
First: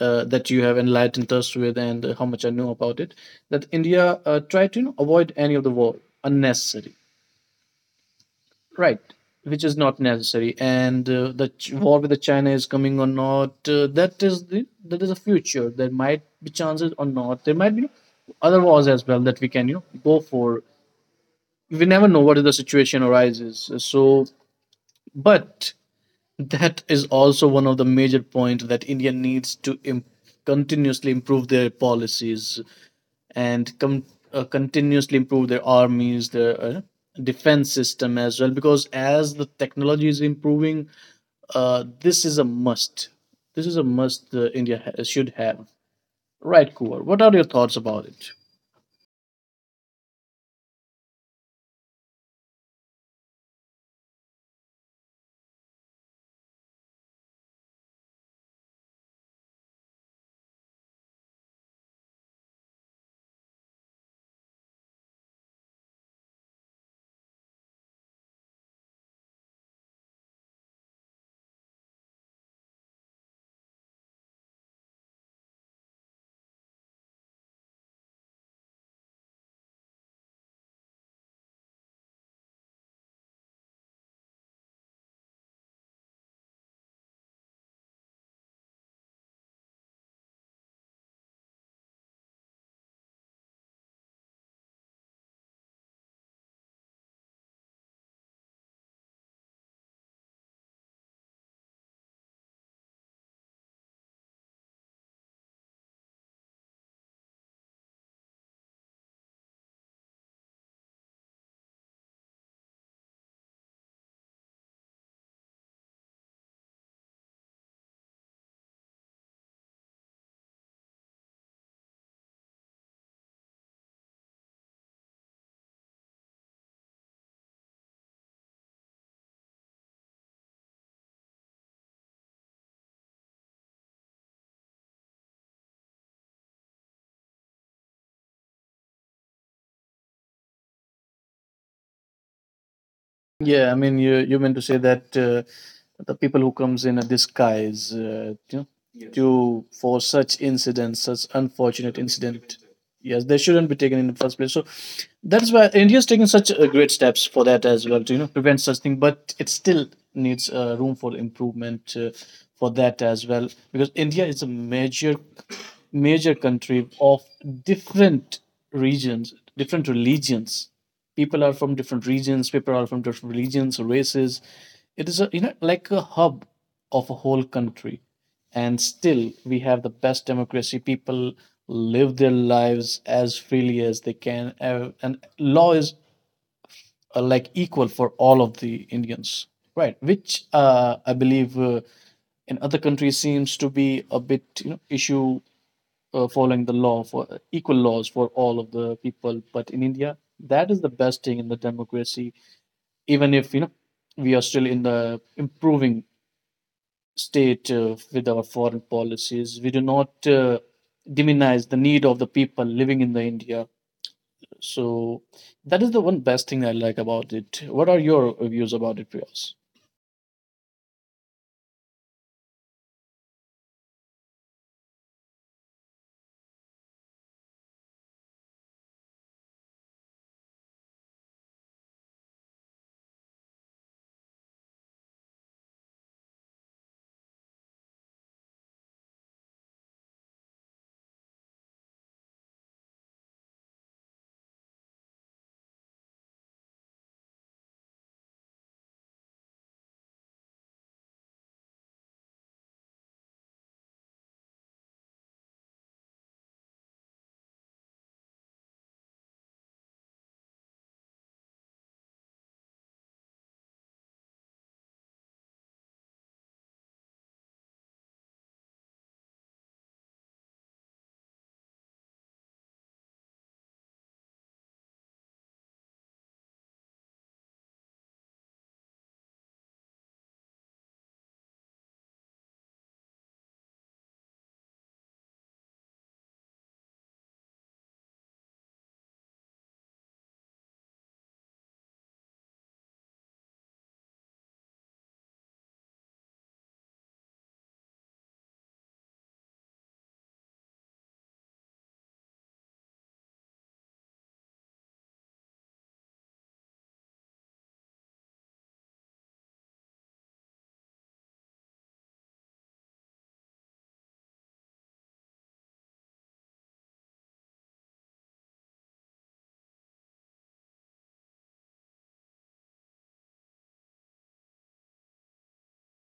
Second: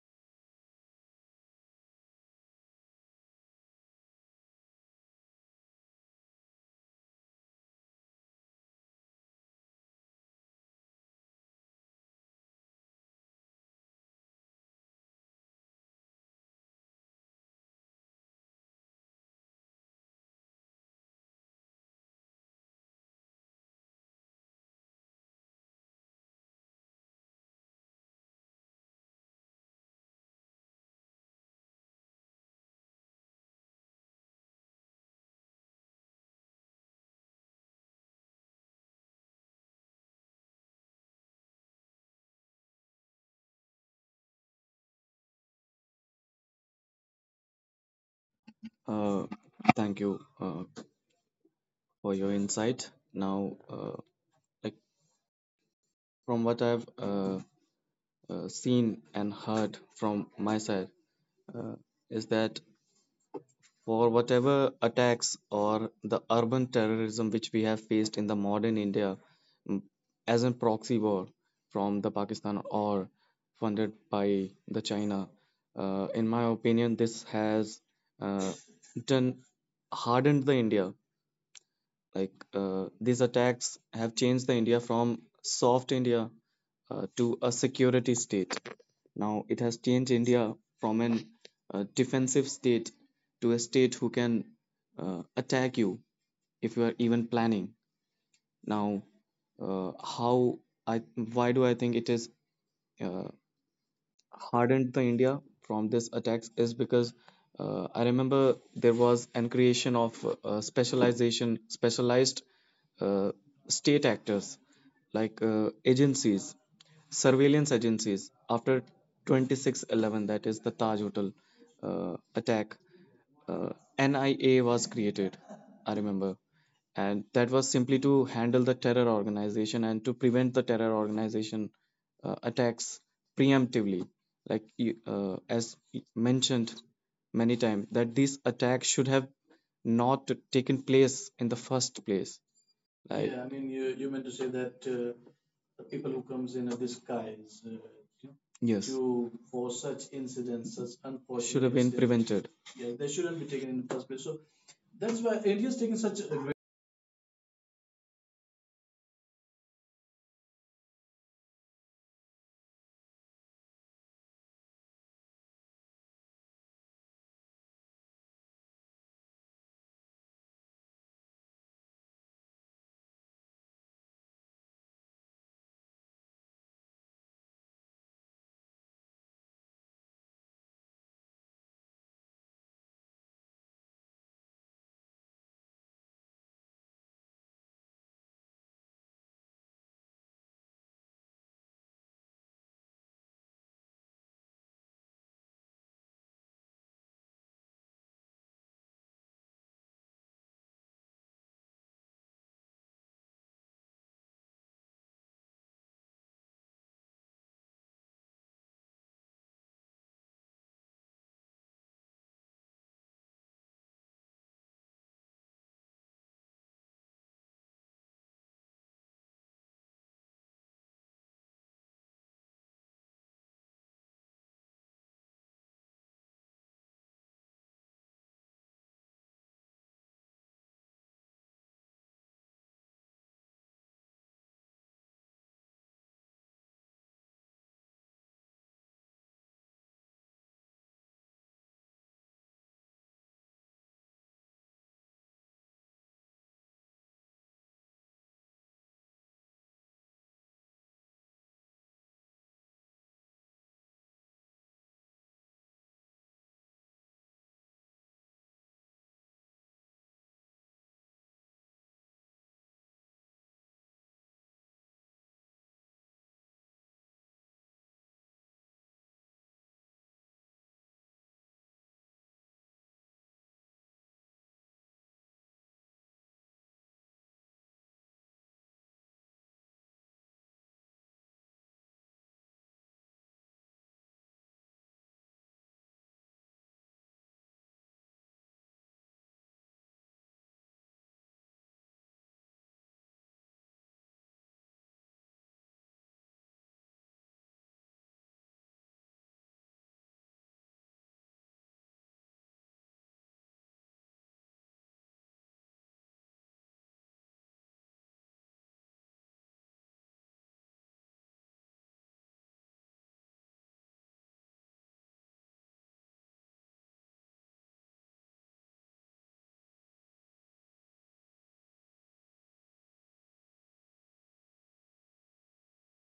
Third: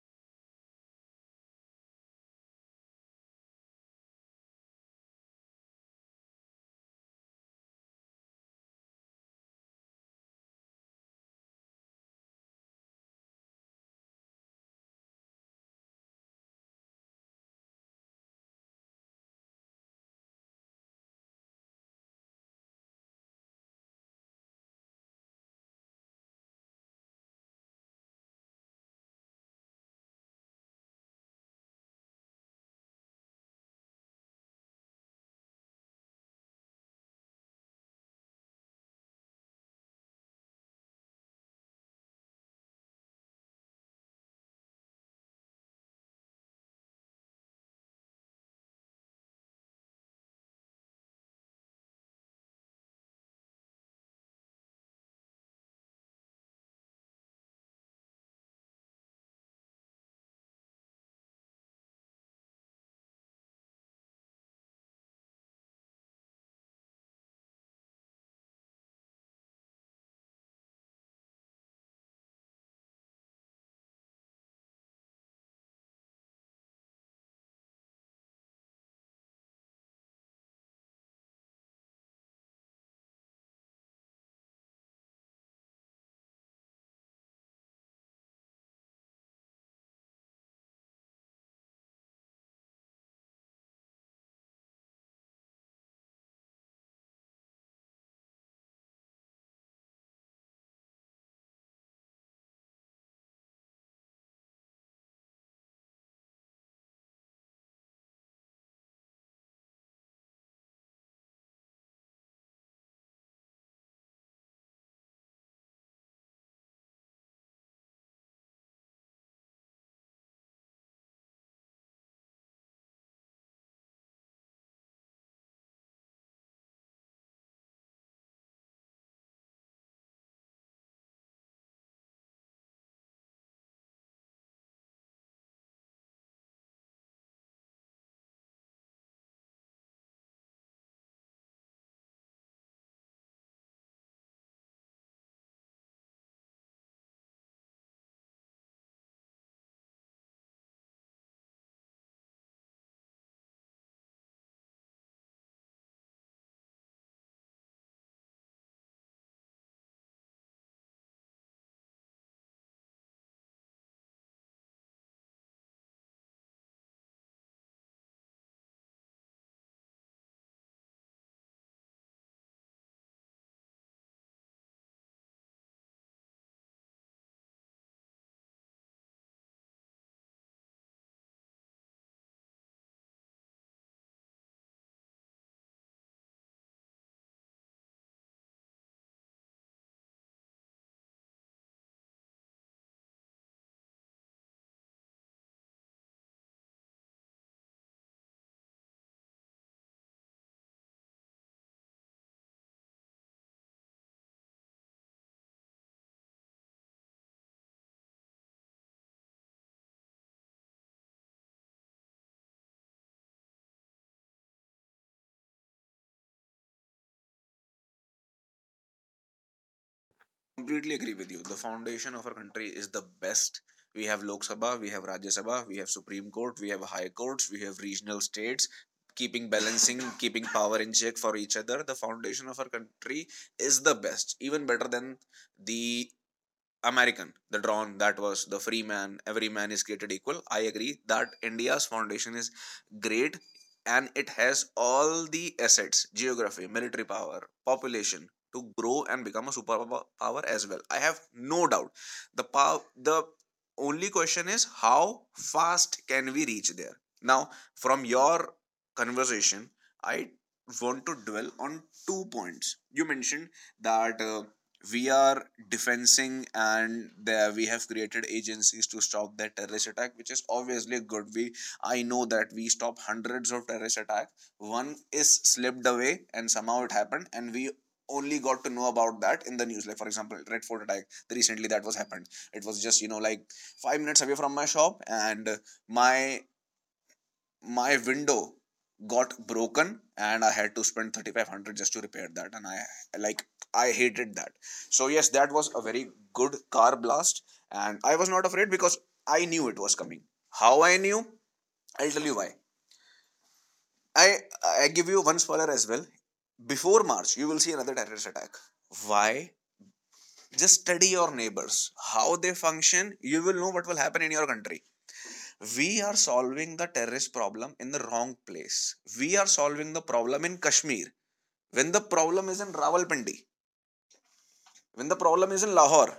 A: that you have enlightened us with, and how much I know about it, that India tried to, avoid any of the war unnecessary, right, which is not necessary. And war with the China is coming or not, that is the future. There might be chances or not, there might be other wars as well that we can go for. We never know what is the situation arises. So, but that is also one of the major points, that India needs to continuously improve their policies, and continuously improve their armies, their defense system as well. Because as the technology is improving, this is a must. This is a must India should have. Right, Kuvar. What are your thoughts about it?
C: uh, Thank you uh, for your insight. Now uh, like from what I've seen and heard from my side, uh, is that for whatever attacks or the urban terrorism which we have faced in the modern India, mm, as a proxy war from the Pakistan or funded by the China, in my opinion, this has uh, done hardened the India. These attacks have changed the India from soft India to a security state. Now it has changed India from an defensive state to a state who can attack you if you are even planning. Now, how I why do I think it is? uh, Hardened the India from this attacks is because I remember there was an creation of specialized uh, state actors, like agencies, surveillance agencies after 2611, that is the Taj Hotel attack. uh, NIA was created, I remember. And that was simply to handle the terror organization and to prevent the terror organization attacks preemptively. As mentioned many times, that these attacks should have not taken place in the first place.
A: Yeah, I
C: Yeah, I
A: mean,
C: mean,
A: you
C: you
A: you
C: you
A: meant to
C: meant to
A: say
C: say
A: that
C: that
A: the
C: the
A: people who
C: people who
A: comes in
C: comes
A: a
C: in a
A: disguise,
C: disguise. You know,
A: yes.
C: yes,
A: To
C: due
A: for
C: for
A: such
C: such
A: incidents,
C: incidents,
A: such
C: such unfortunate
A: unfortunate
C: should have been
A: incident.
C: incidents. Prevented.
A: Yes,
C: Yeah,
A: they
C: they
A: shouldn't be
C: shouldn't be
A: taken in
C: taken
A: the
C: in
A: first
C: the first
A: place. So
C: place. So
A: that's
C: that's
A: why
C: why
A: India's
C: India is
A: taking
C: taking
A: such
C: such a
A: great
C: great
A: steps for that as well, to prevent such thing. But it still needs room for improvement, for that as well, because India is a major, major country of different regions, different religions. People are from different regions, people are from different religions, races. It is a you know like a hub of a whole country, and still we have the best democracy. People live their lives as freely as they can, and law is, like, equal for all of the Indians, right, which I believe, in other countries seems to be a bit, issue following the law, for equal laws for all of the people. But in India, that is the best thing in the democracy. Even if we are still in the improving state with our foreign policies, we do not demonize the need of the people living in the India. So that is the one best thing I like about it. What are your views about it, Priyas?
B: Completely agree with you. The foundation of our country is the best. We have Lok Sabha, we have Rajya Sabha, we have Supreme Court, we have High Courts, we have regional states, keeping balancing, keeping power in check for each other. The foundation of our country is the best, even better than the American, the drawn that was the free man, every man is created equal. I agree that India's foundation is great, and it has all the assets, geography, military power, population to grow and become a superpower as well. I have no doubt. The pow-, the only question is how fast can we reach there? Now, from your conversation, I want to dwell on two points. You mentioned that we are defensing and there we have created agencies to stop that terrorist attack, which is obviously good. We I know that we stop hundreds of terrorist attack, one is slipped away and somehow it happened and we only got to know about that in the news, like for example red fort attack recently that was happened. It was just like 5 minutes away from my shop and my my window got broken and I had to spend 3,500 just to repair that. And I like I hated that. So yes, that was a very good car blast, and I was not afraid because I knew it was coming. How I knew, I'll tell you why. I i give you one spoiler as well. Before march you will see another terrorist attack. Why? Just study your neighbors, how they function, you will know what will happen in your country. We are solving the terrorist problem in the wrong place. We are solving the problem in Kashmir when the problem is in Rawalpindi, when the problem is in Lahore.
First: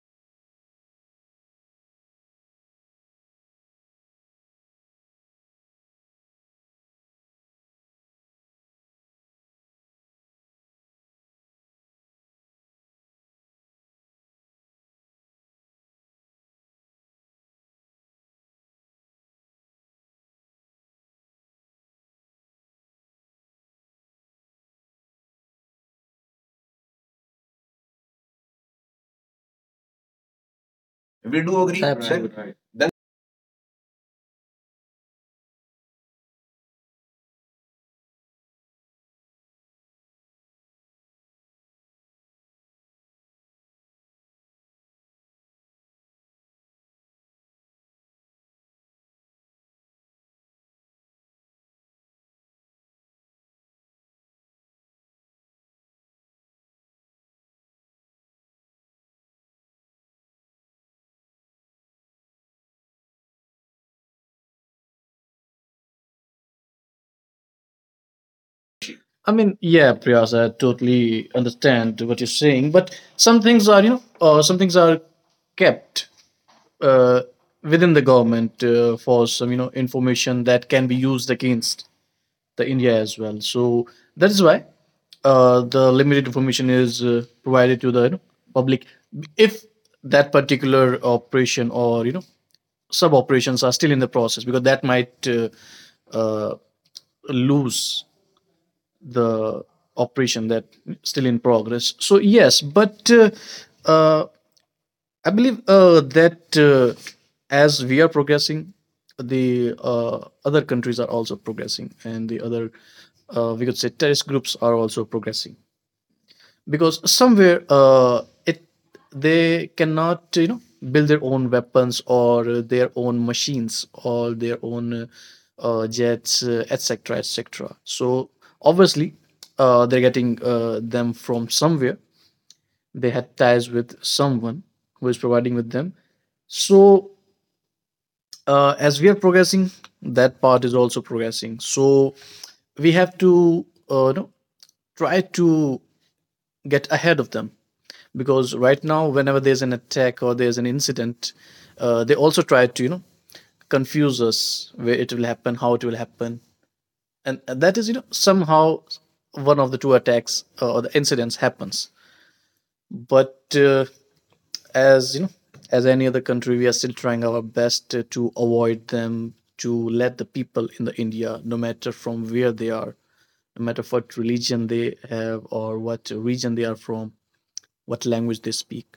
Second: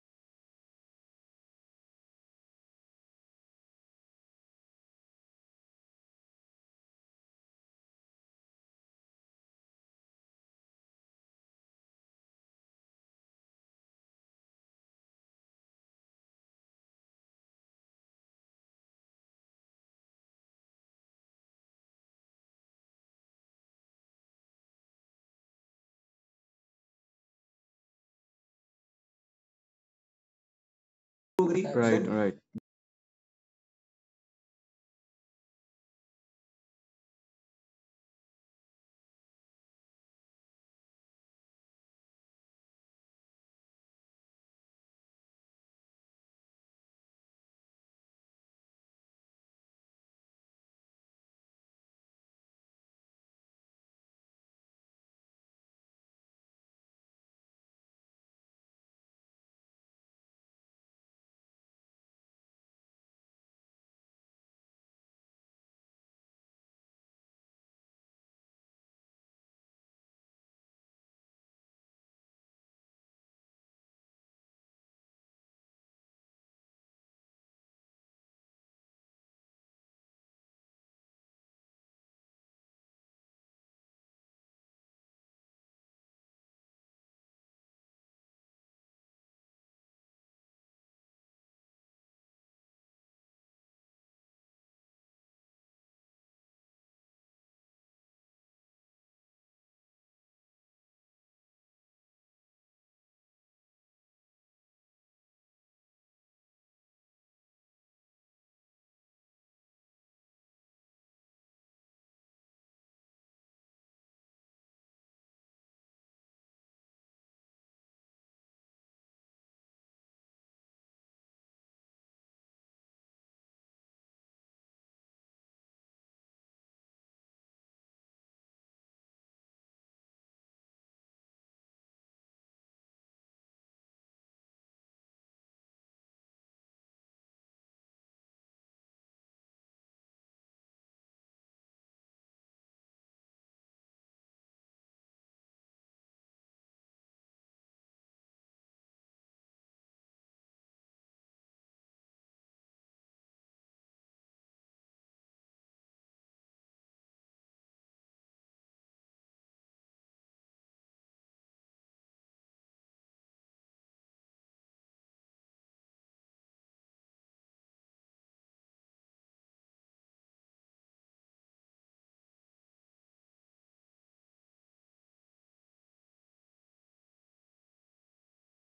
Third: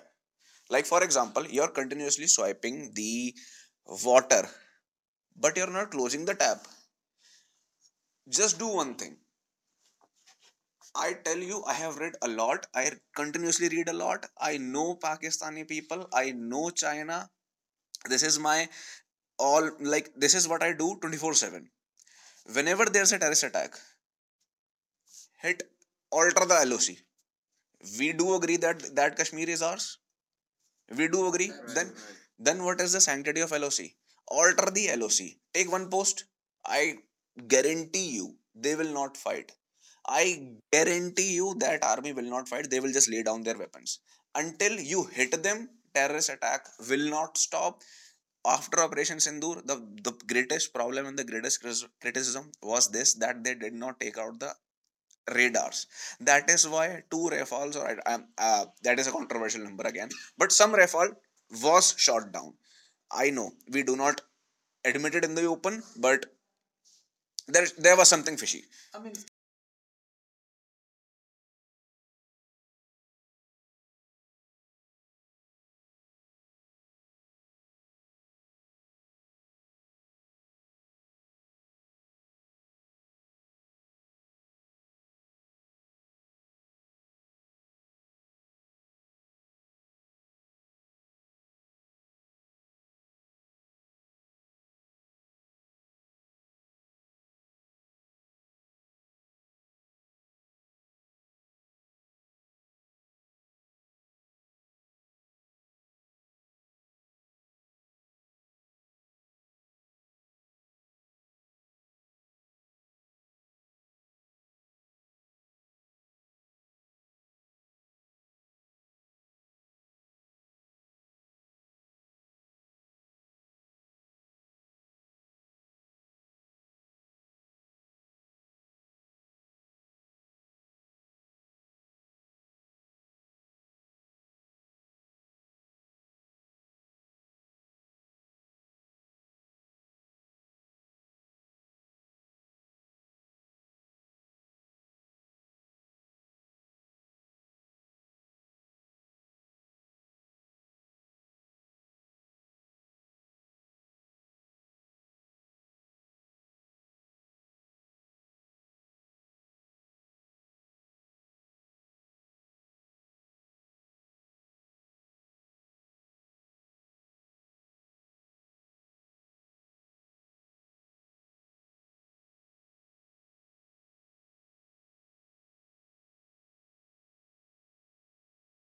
B: Like, for example, you're continuously swiping the water, but you're not closing the tap. Just do one thing. I tell you, I have read a lot. I continuously read a lot. I know Pakistani people. I know China. This is my all, like, this is what I do 24/7. Whenever there's a terrorist attack, hit, alter the LOC. We do agree that Kashmir is ours. We do
A: We
B: agree.
A: do
B: Right,
C: action.
A: agree.
B: then
C: Right,
B: right,
C: action.
A: Absolutely.
C: Right.
A: Right, right.
B: then what is the sanctity of LOC? Alter the LOC. Take one post. I guarantee you they will not fight. I guarantee you that army will not fight. They will just lay down their weapons. Until you hit them, terrorist attack will not stop. After Operation Sindoor, the greatest problem and the greatest criticism was this, that they did not take out the radars. That is why two Rafales, or I, am that is a controversial number again, but some Rafale was shot down. I know we do not admit it in the open, but there was something fishy.
A: Priyas, I totally understand what you're saying, but some things are, some things are kept uh, within the government for some, information that can be used against the India as well. So that is why the limited information is provided to the public. If that particular operation or sub operations are still in the process, because that might uh, lose the operation that still in progress. So yes, but uh, I believe that as we are progressing, the other countries are also progressing, and the other, we could say, terrorist groups are also progressing because somewhere it they cannot build their own weapons or their own machines or their own jets, jets, etc, etc. So obviously they're getting them from somewhere. They had ties with someone who is providing with them. So as we are progressing, that part is also progressing, so we have to uh, you know, try to get ahead of them, because right now whenever there's an attack or there's an incident, they also try to confuse us where it will happen, how it will happen. And that is, somehow one of the two attacks or the incidents happens. But as you know, as any other country, we are still trying our best to avoid them, to let the people in the india, no matter from where they are, no matter what religion they have or what region they are from, what language they speak,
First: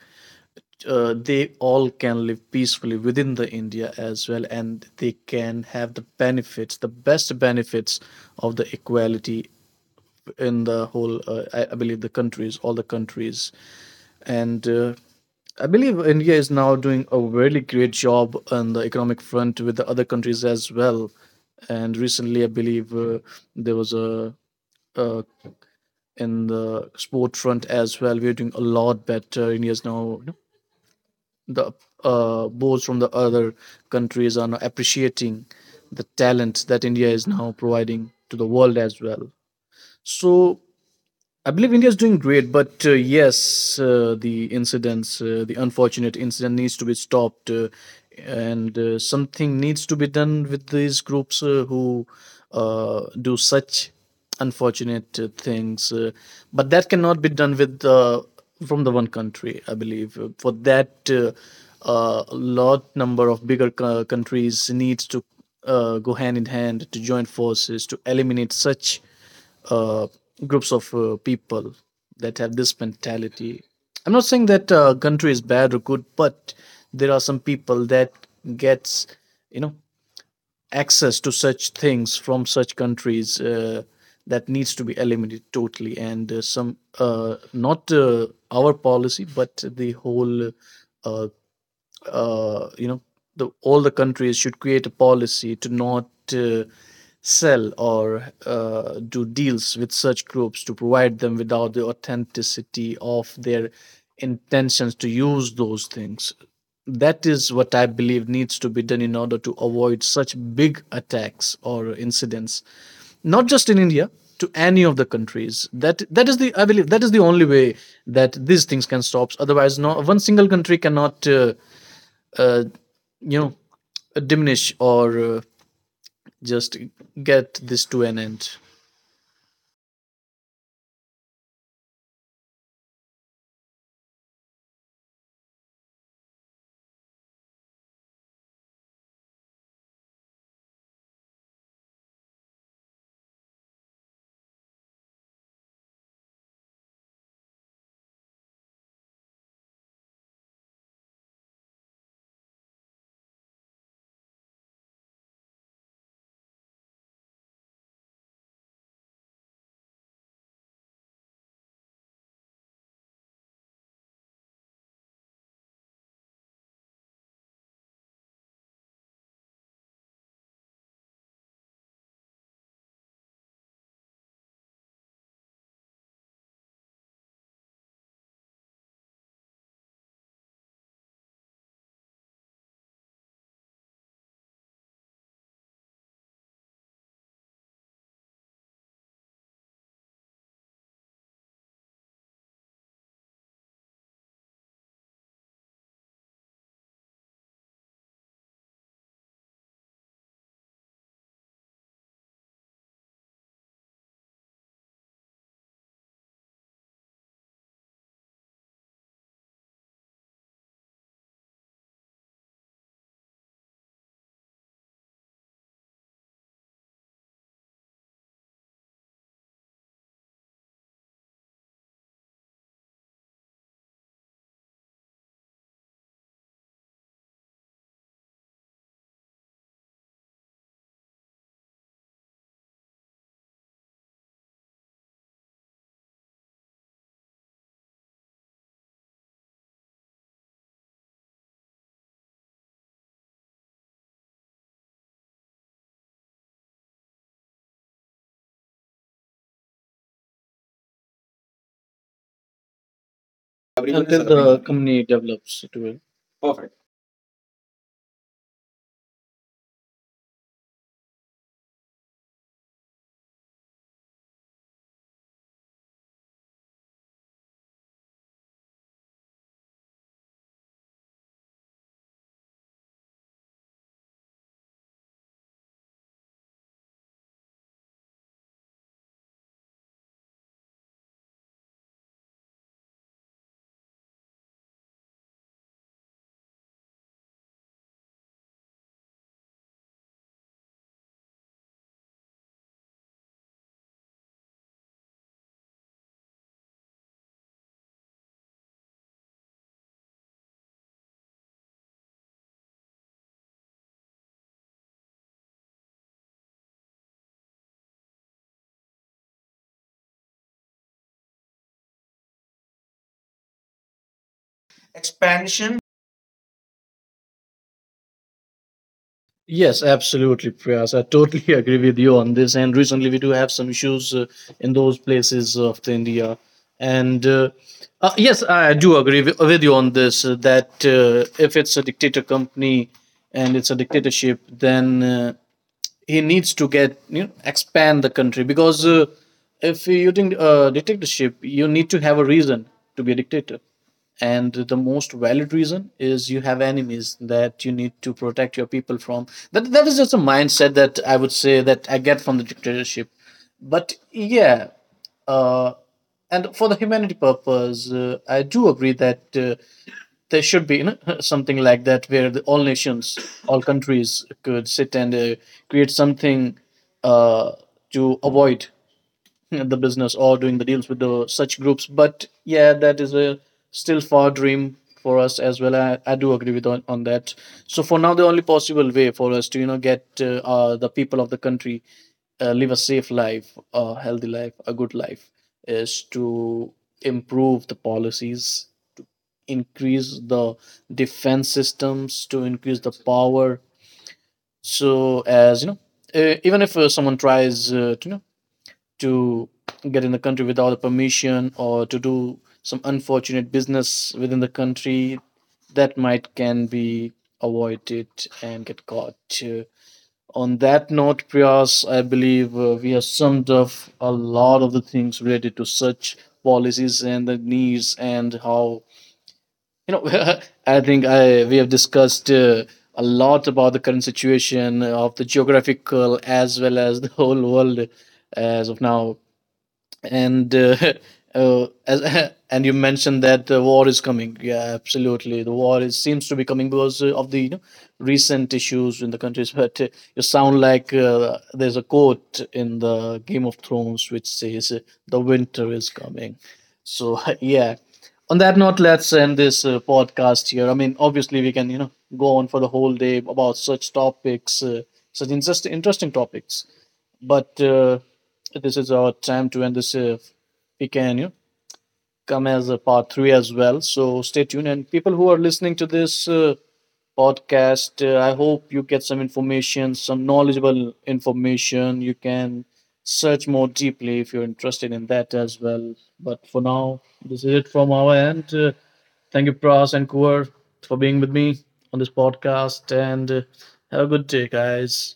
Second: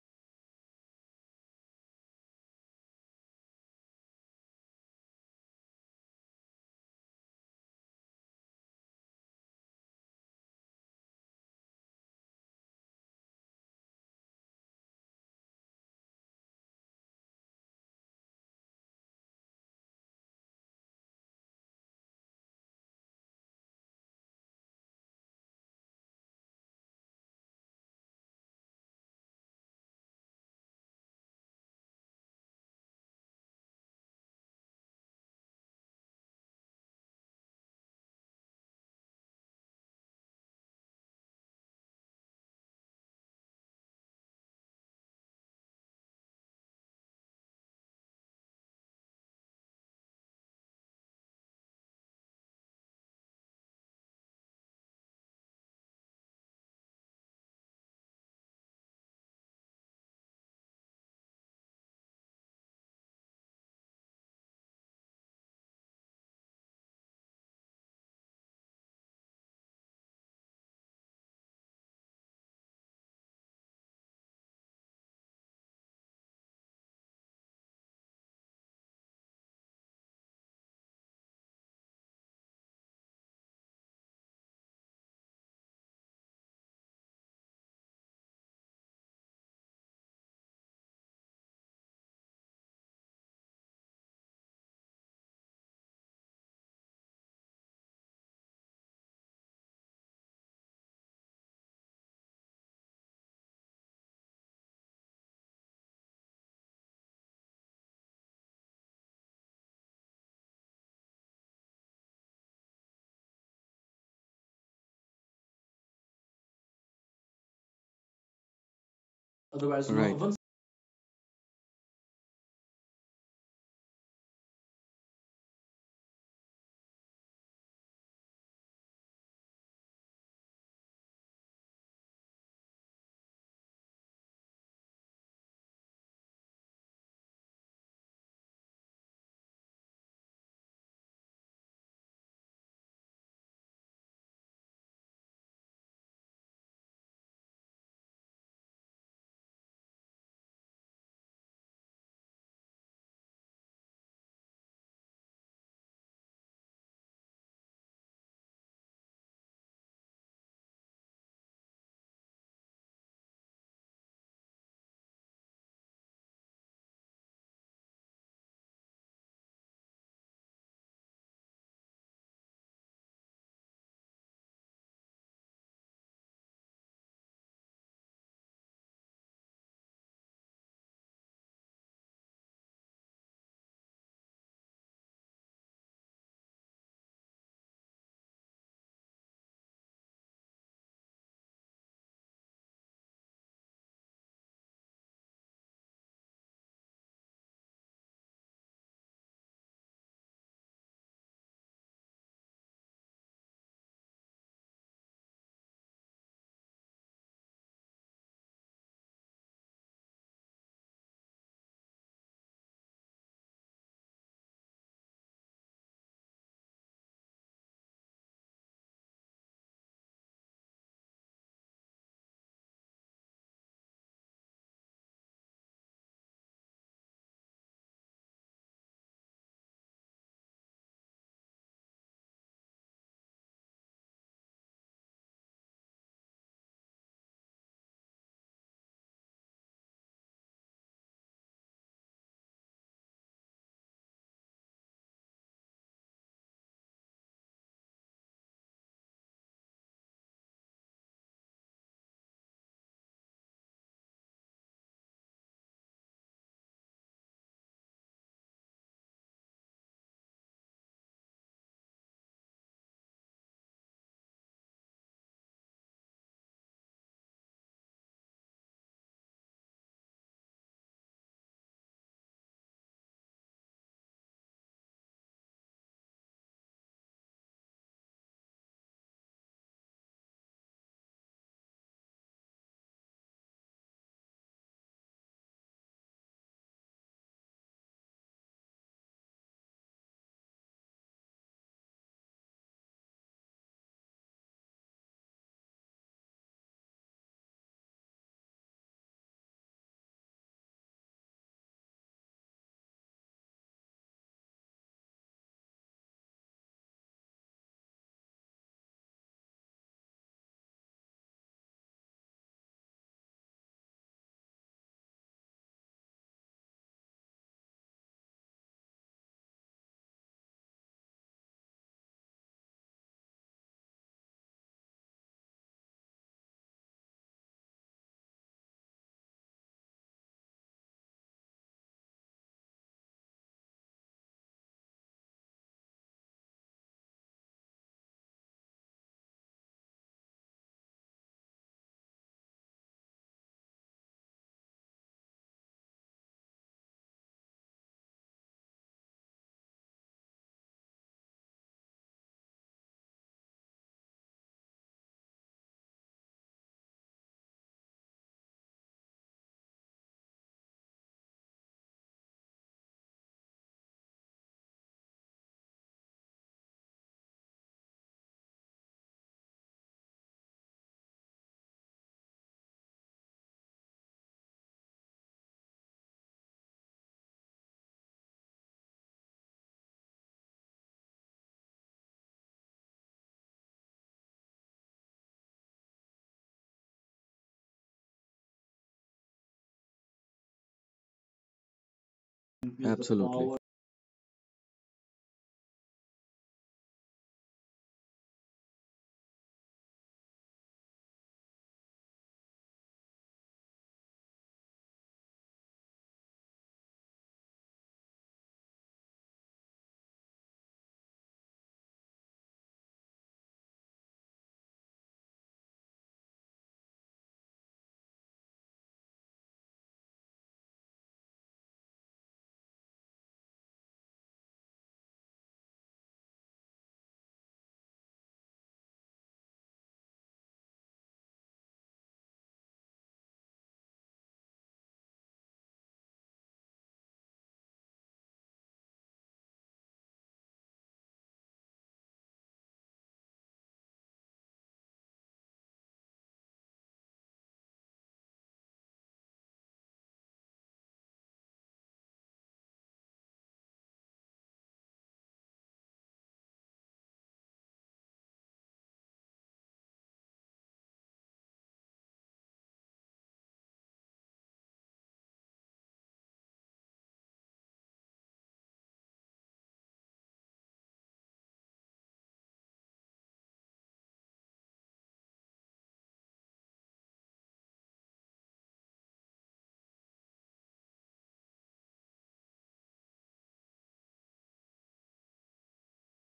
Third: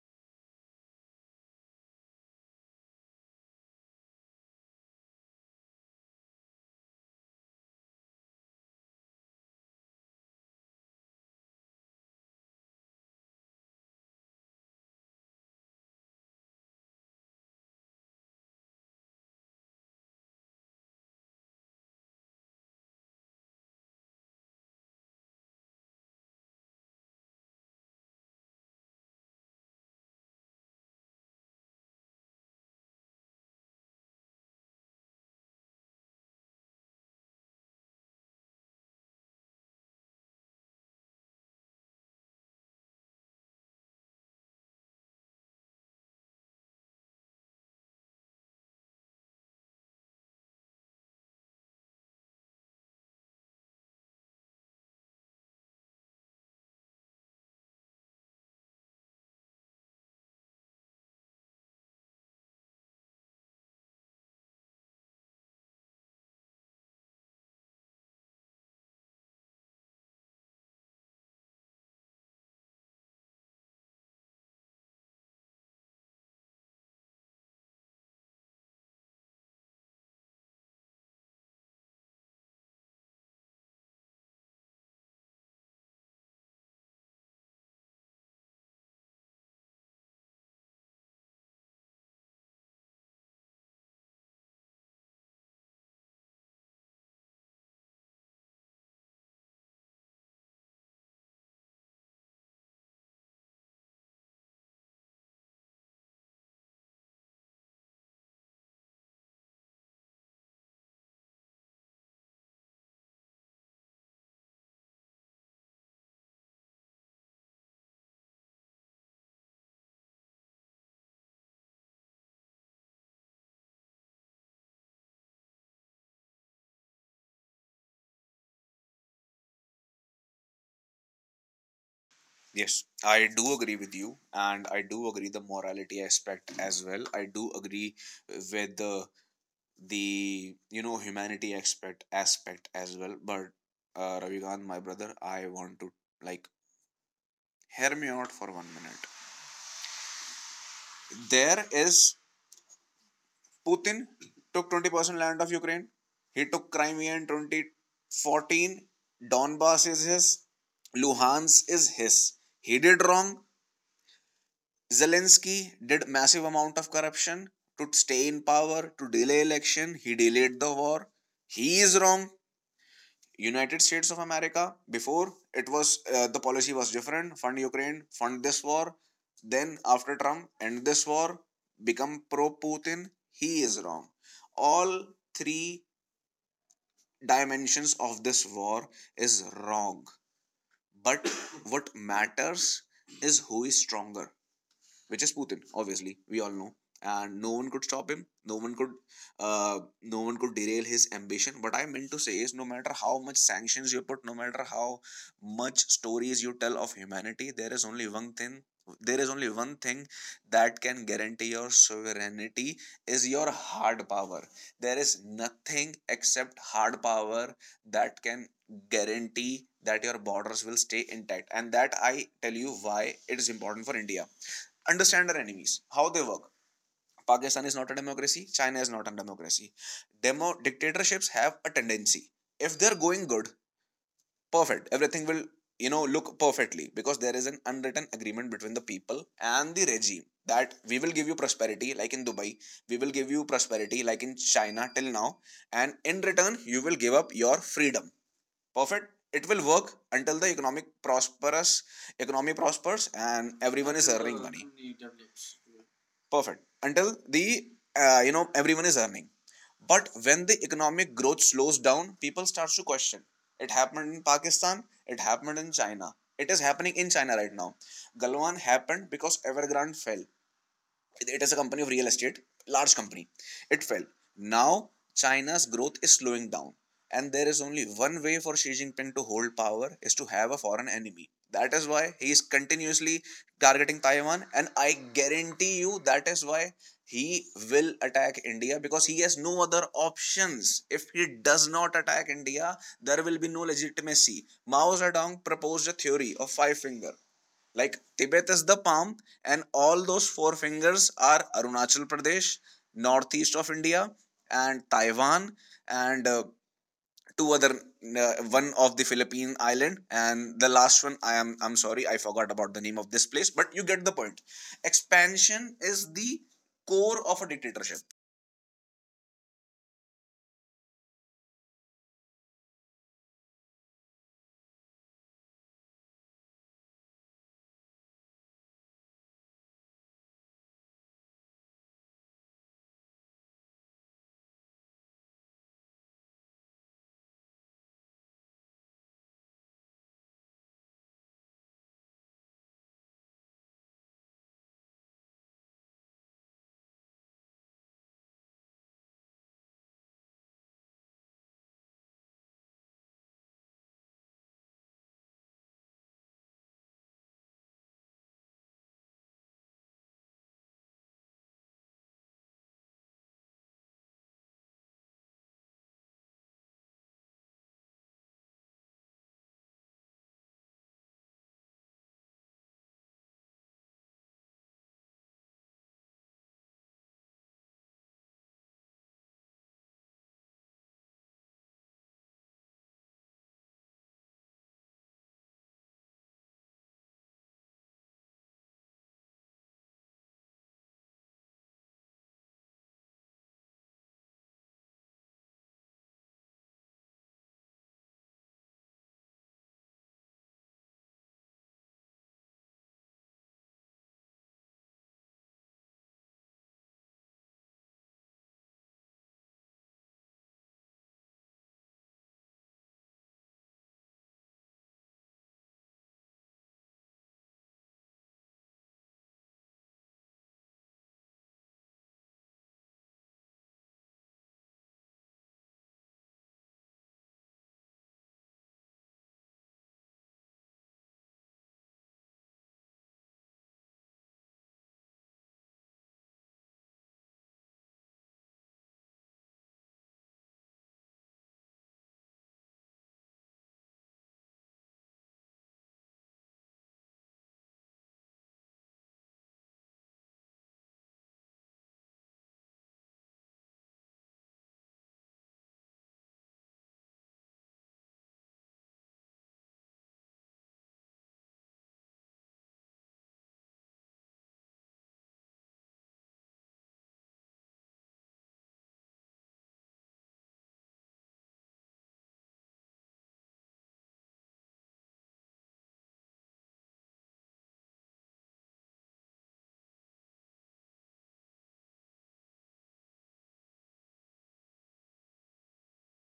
A: they all can live peacefully within the india as well, and they can have the benefits, the best benefits of the equality in the whole, I believe, the countries, all the countries. And I believe India is now doing a really great job on the economic front with the other countries as well. And recently, I believe there was a, uh, in the sport front as well. We're doing a lot better. India is now, you know, the boards from the other countries are now appreciating the talent that India is now providing to the world as well. So I believe India is doing great, but yes, the incidents, the unfortunate incident needs to be stopped, and something needs to be done with these groups who do such unfortunate things. But that cannot be done with, from the one country, I believe. For that, lot number of bigger countries needs to go hand in hand, to join forces to eliminate such uh, groups of people that have this mentality. I'm not saying that country is bad or good, but there are some people that gets you know access to such things from such countries, that needs to be eliminated totally. And some, not our policy, but the whole. Uh, uh, you know the all the countries should create a policy to not uh, sell or do deals with such groups, to provide them without the authenticity of their intentions to use those things. That is what I believe needs to be done in order to avoid such big attacks or incidents, not just in india, to any of the countries. That is the, I believe that is the only way that these things can stop. Otherwise
C: Otherwise. Right.
A: no
C: No. Right.
A: one
C: One's
A: single country cannot uh, you know diminish or just get this to an end.
B: Yes, I do agree with you, and I do agree the morality aspect as well. I do agree with the you know humanity aspect as well. But Ravikant, my brother, I want to like hear me out for 1 minute. There is Putin took 20% land of Ukraine. He took Crimea in 2014. Donbass is his. Luhansk is his. He did wrong. Zelensky did massive amount of corruption to stay in power, to delay election. He delayed the war. He is wrong. United States of America, before it was the policy was different: fund Ukraine, fund this war. Then after Trump, end this war, become pro Putin. He is wrong. All three dimensions of this war is wrong. But what matters is who is stronger, which is Putin. Obviously, we all know, and no one could stop him. No one could derail his ambition. What I meant to say is, no matter how much sanctions you put, no matter how much stories you tell of humanity, there is only one thing. There is only one thing that can guarantee your sovereignty is your hard power. There is nothing except hard power that can guarantee that your borders will stay intact. And that I tell you why it is important for India. Understand our enemies, how they work. Pakistan is not a democracy, China is not a democracy. Demo dictatorships have a tendency. If they're going good, perfect. Everything will, you know, look perfectly, because there is an unwritten agreement between the people and the regime that we will give you prosperity like in Dubai, we will give you prosperity like in China till now, and in return, you will give up your freedom. Perfect. It will work until the economic prosperous economy prospers and everyone is
A: Everyone until is
B: earning
A: the
B: money.
A: serving. Company develops to it. Will.
B: Perfect.
A: Perfect.
B: Until the, you know, everyone is earning. But when the economic growth slows down, people start to question. It happened in Pakistan. It happened in China. It is happening in China right now. Galwan happened because Evergrande fell. It is a company of real estate, large company, it fell. Now China's growth is slowing down, and there is only one way for Xi Jinping to hold power is to have a foreign enemy. That is why he is continuously targeting Taiwan, and I guarantee you that is why he will attack India, because he has no other options. If he does not attack India, there will be no legitimacy. Mao Zedong proposed a theory of five finger, like Tibet is the palm, and all those four fingers are Arunachal Pradesh, northeast of India, and Taiwan, and two other, one of the Philippine island, and the last one. I'm sorry, I forgot about the name of this place, but you get the point. Expansion
A: Expansion.
B: is the core of a dictatorship.
A: Yes, absolutely, Priyas. I totally agree with you on this. And recently, we do have some issues in those places of the India. And yes, I do agree with you on this that if it's a dictator company and it's a dictatorship, then he needs to, get you know, expand the country, because if you think a dictatorship, you need to have a reason to be a dictator, and the most valid reason is you have enemies that you need to protect your people from. That is just a mindset that I would say that I get from the dictatorship. But yeah, uh, and for the humanity purpose, I do agree that there should be, you know, something like that where the, all nations, all countries could sit and create something uh, to avoid the business or doing the deals with the such groups. But yeah, that is a still far dream for us as well. I do agree with, on that. So for now, the only possible way for us to, you know, get the people of the country live a safe life, a healthy life, a good life, is to improve the policies, increase the defense systems, to
C: with the
A: increase the
C: absolutely.
A: power. So as you know, even if someone tries to, you know, to get in the country without the permission, or to do some unfortunate business within the country, that might can be avoided and get caught. Uh, on that note, Priyas, I believe we have summed up a lot of the things related to such policies and the needs and how, you know. I think I we have discussed. A lot about the current situation of the geographical as well as the whole world as of now. And and you mentioned that the war is coming. Yeah, absolutely, the war is, seems to be coming, because of the, you know, recent issues in the countries. But you sound like, there's a quote in the Game of Thrones which says, the winter is coming. So yeah, on that note, let's end this podcast here. I mean, obviously we can, you know, go on for the whole day about such topics, such interesting topics, but this is our time to end this. We can, you know, come as a part three as well. So stay tuned. And people who are listening to this podcast, I hope you get some information, some knowledgeable information. You can search more deeply if you're interested in that as well. But for now, this is it from our end. Thank you, Pras and Kuar, for being with me on this podcast. And have a good day, guys.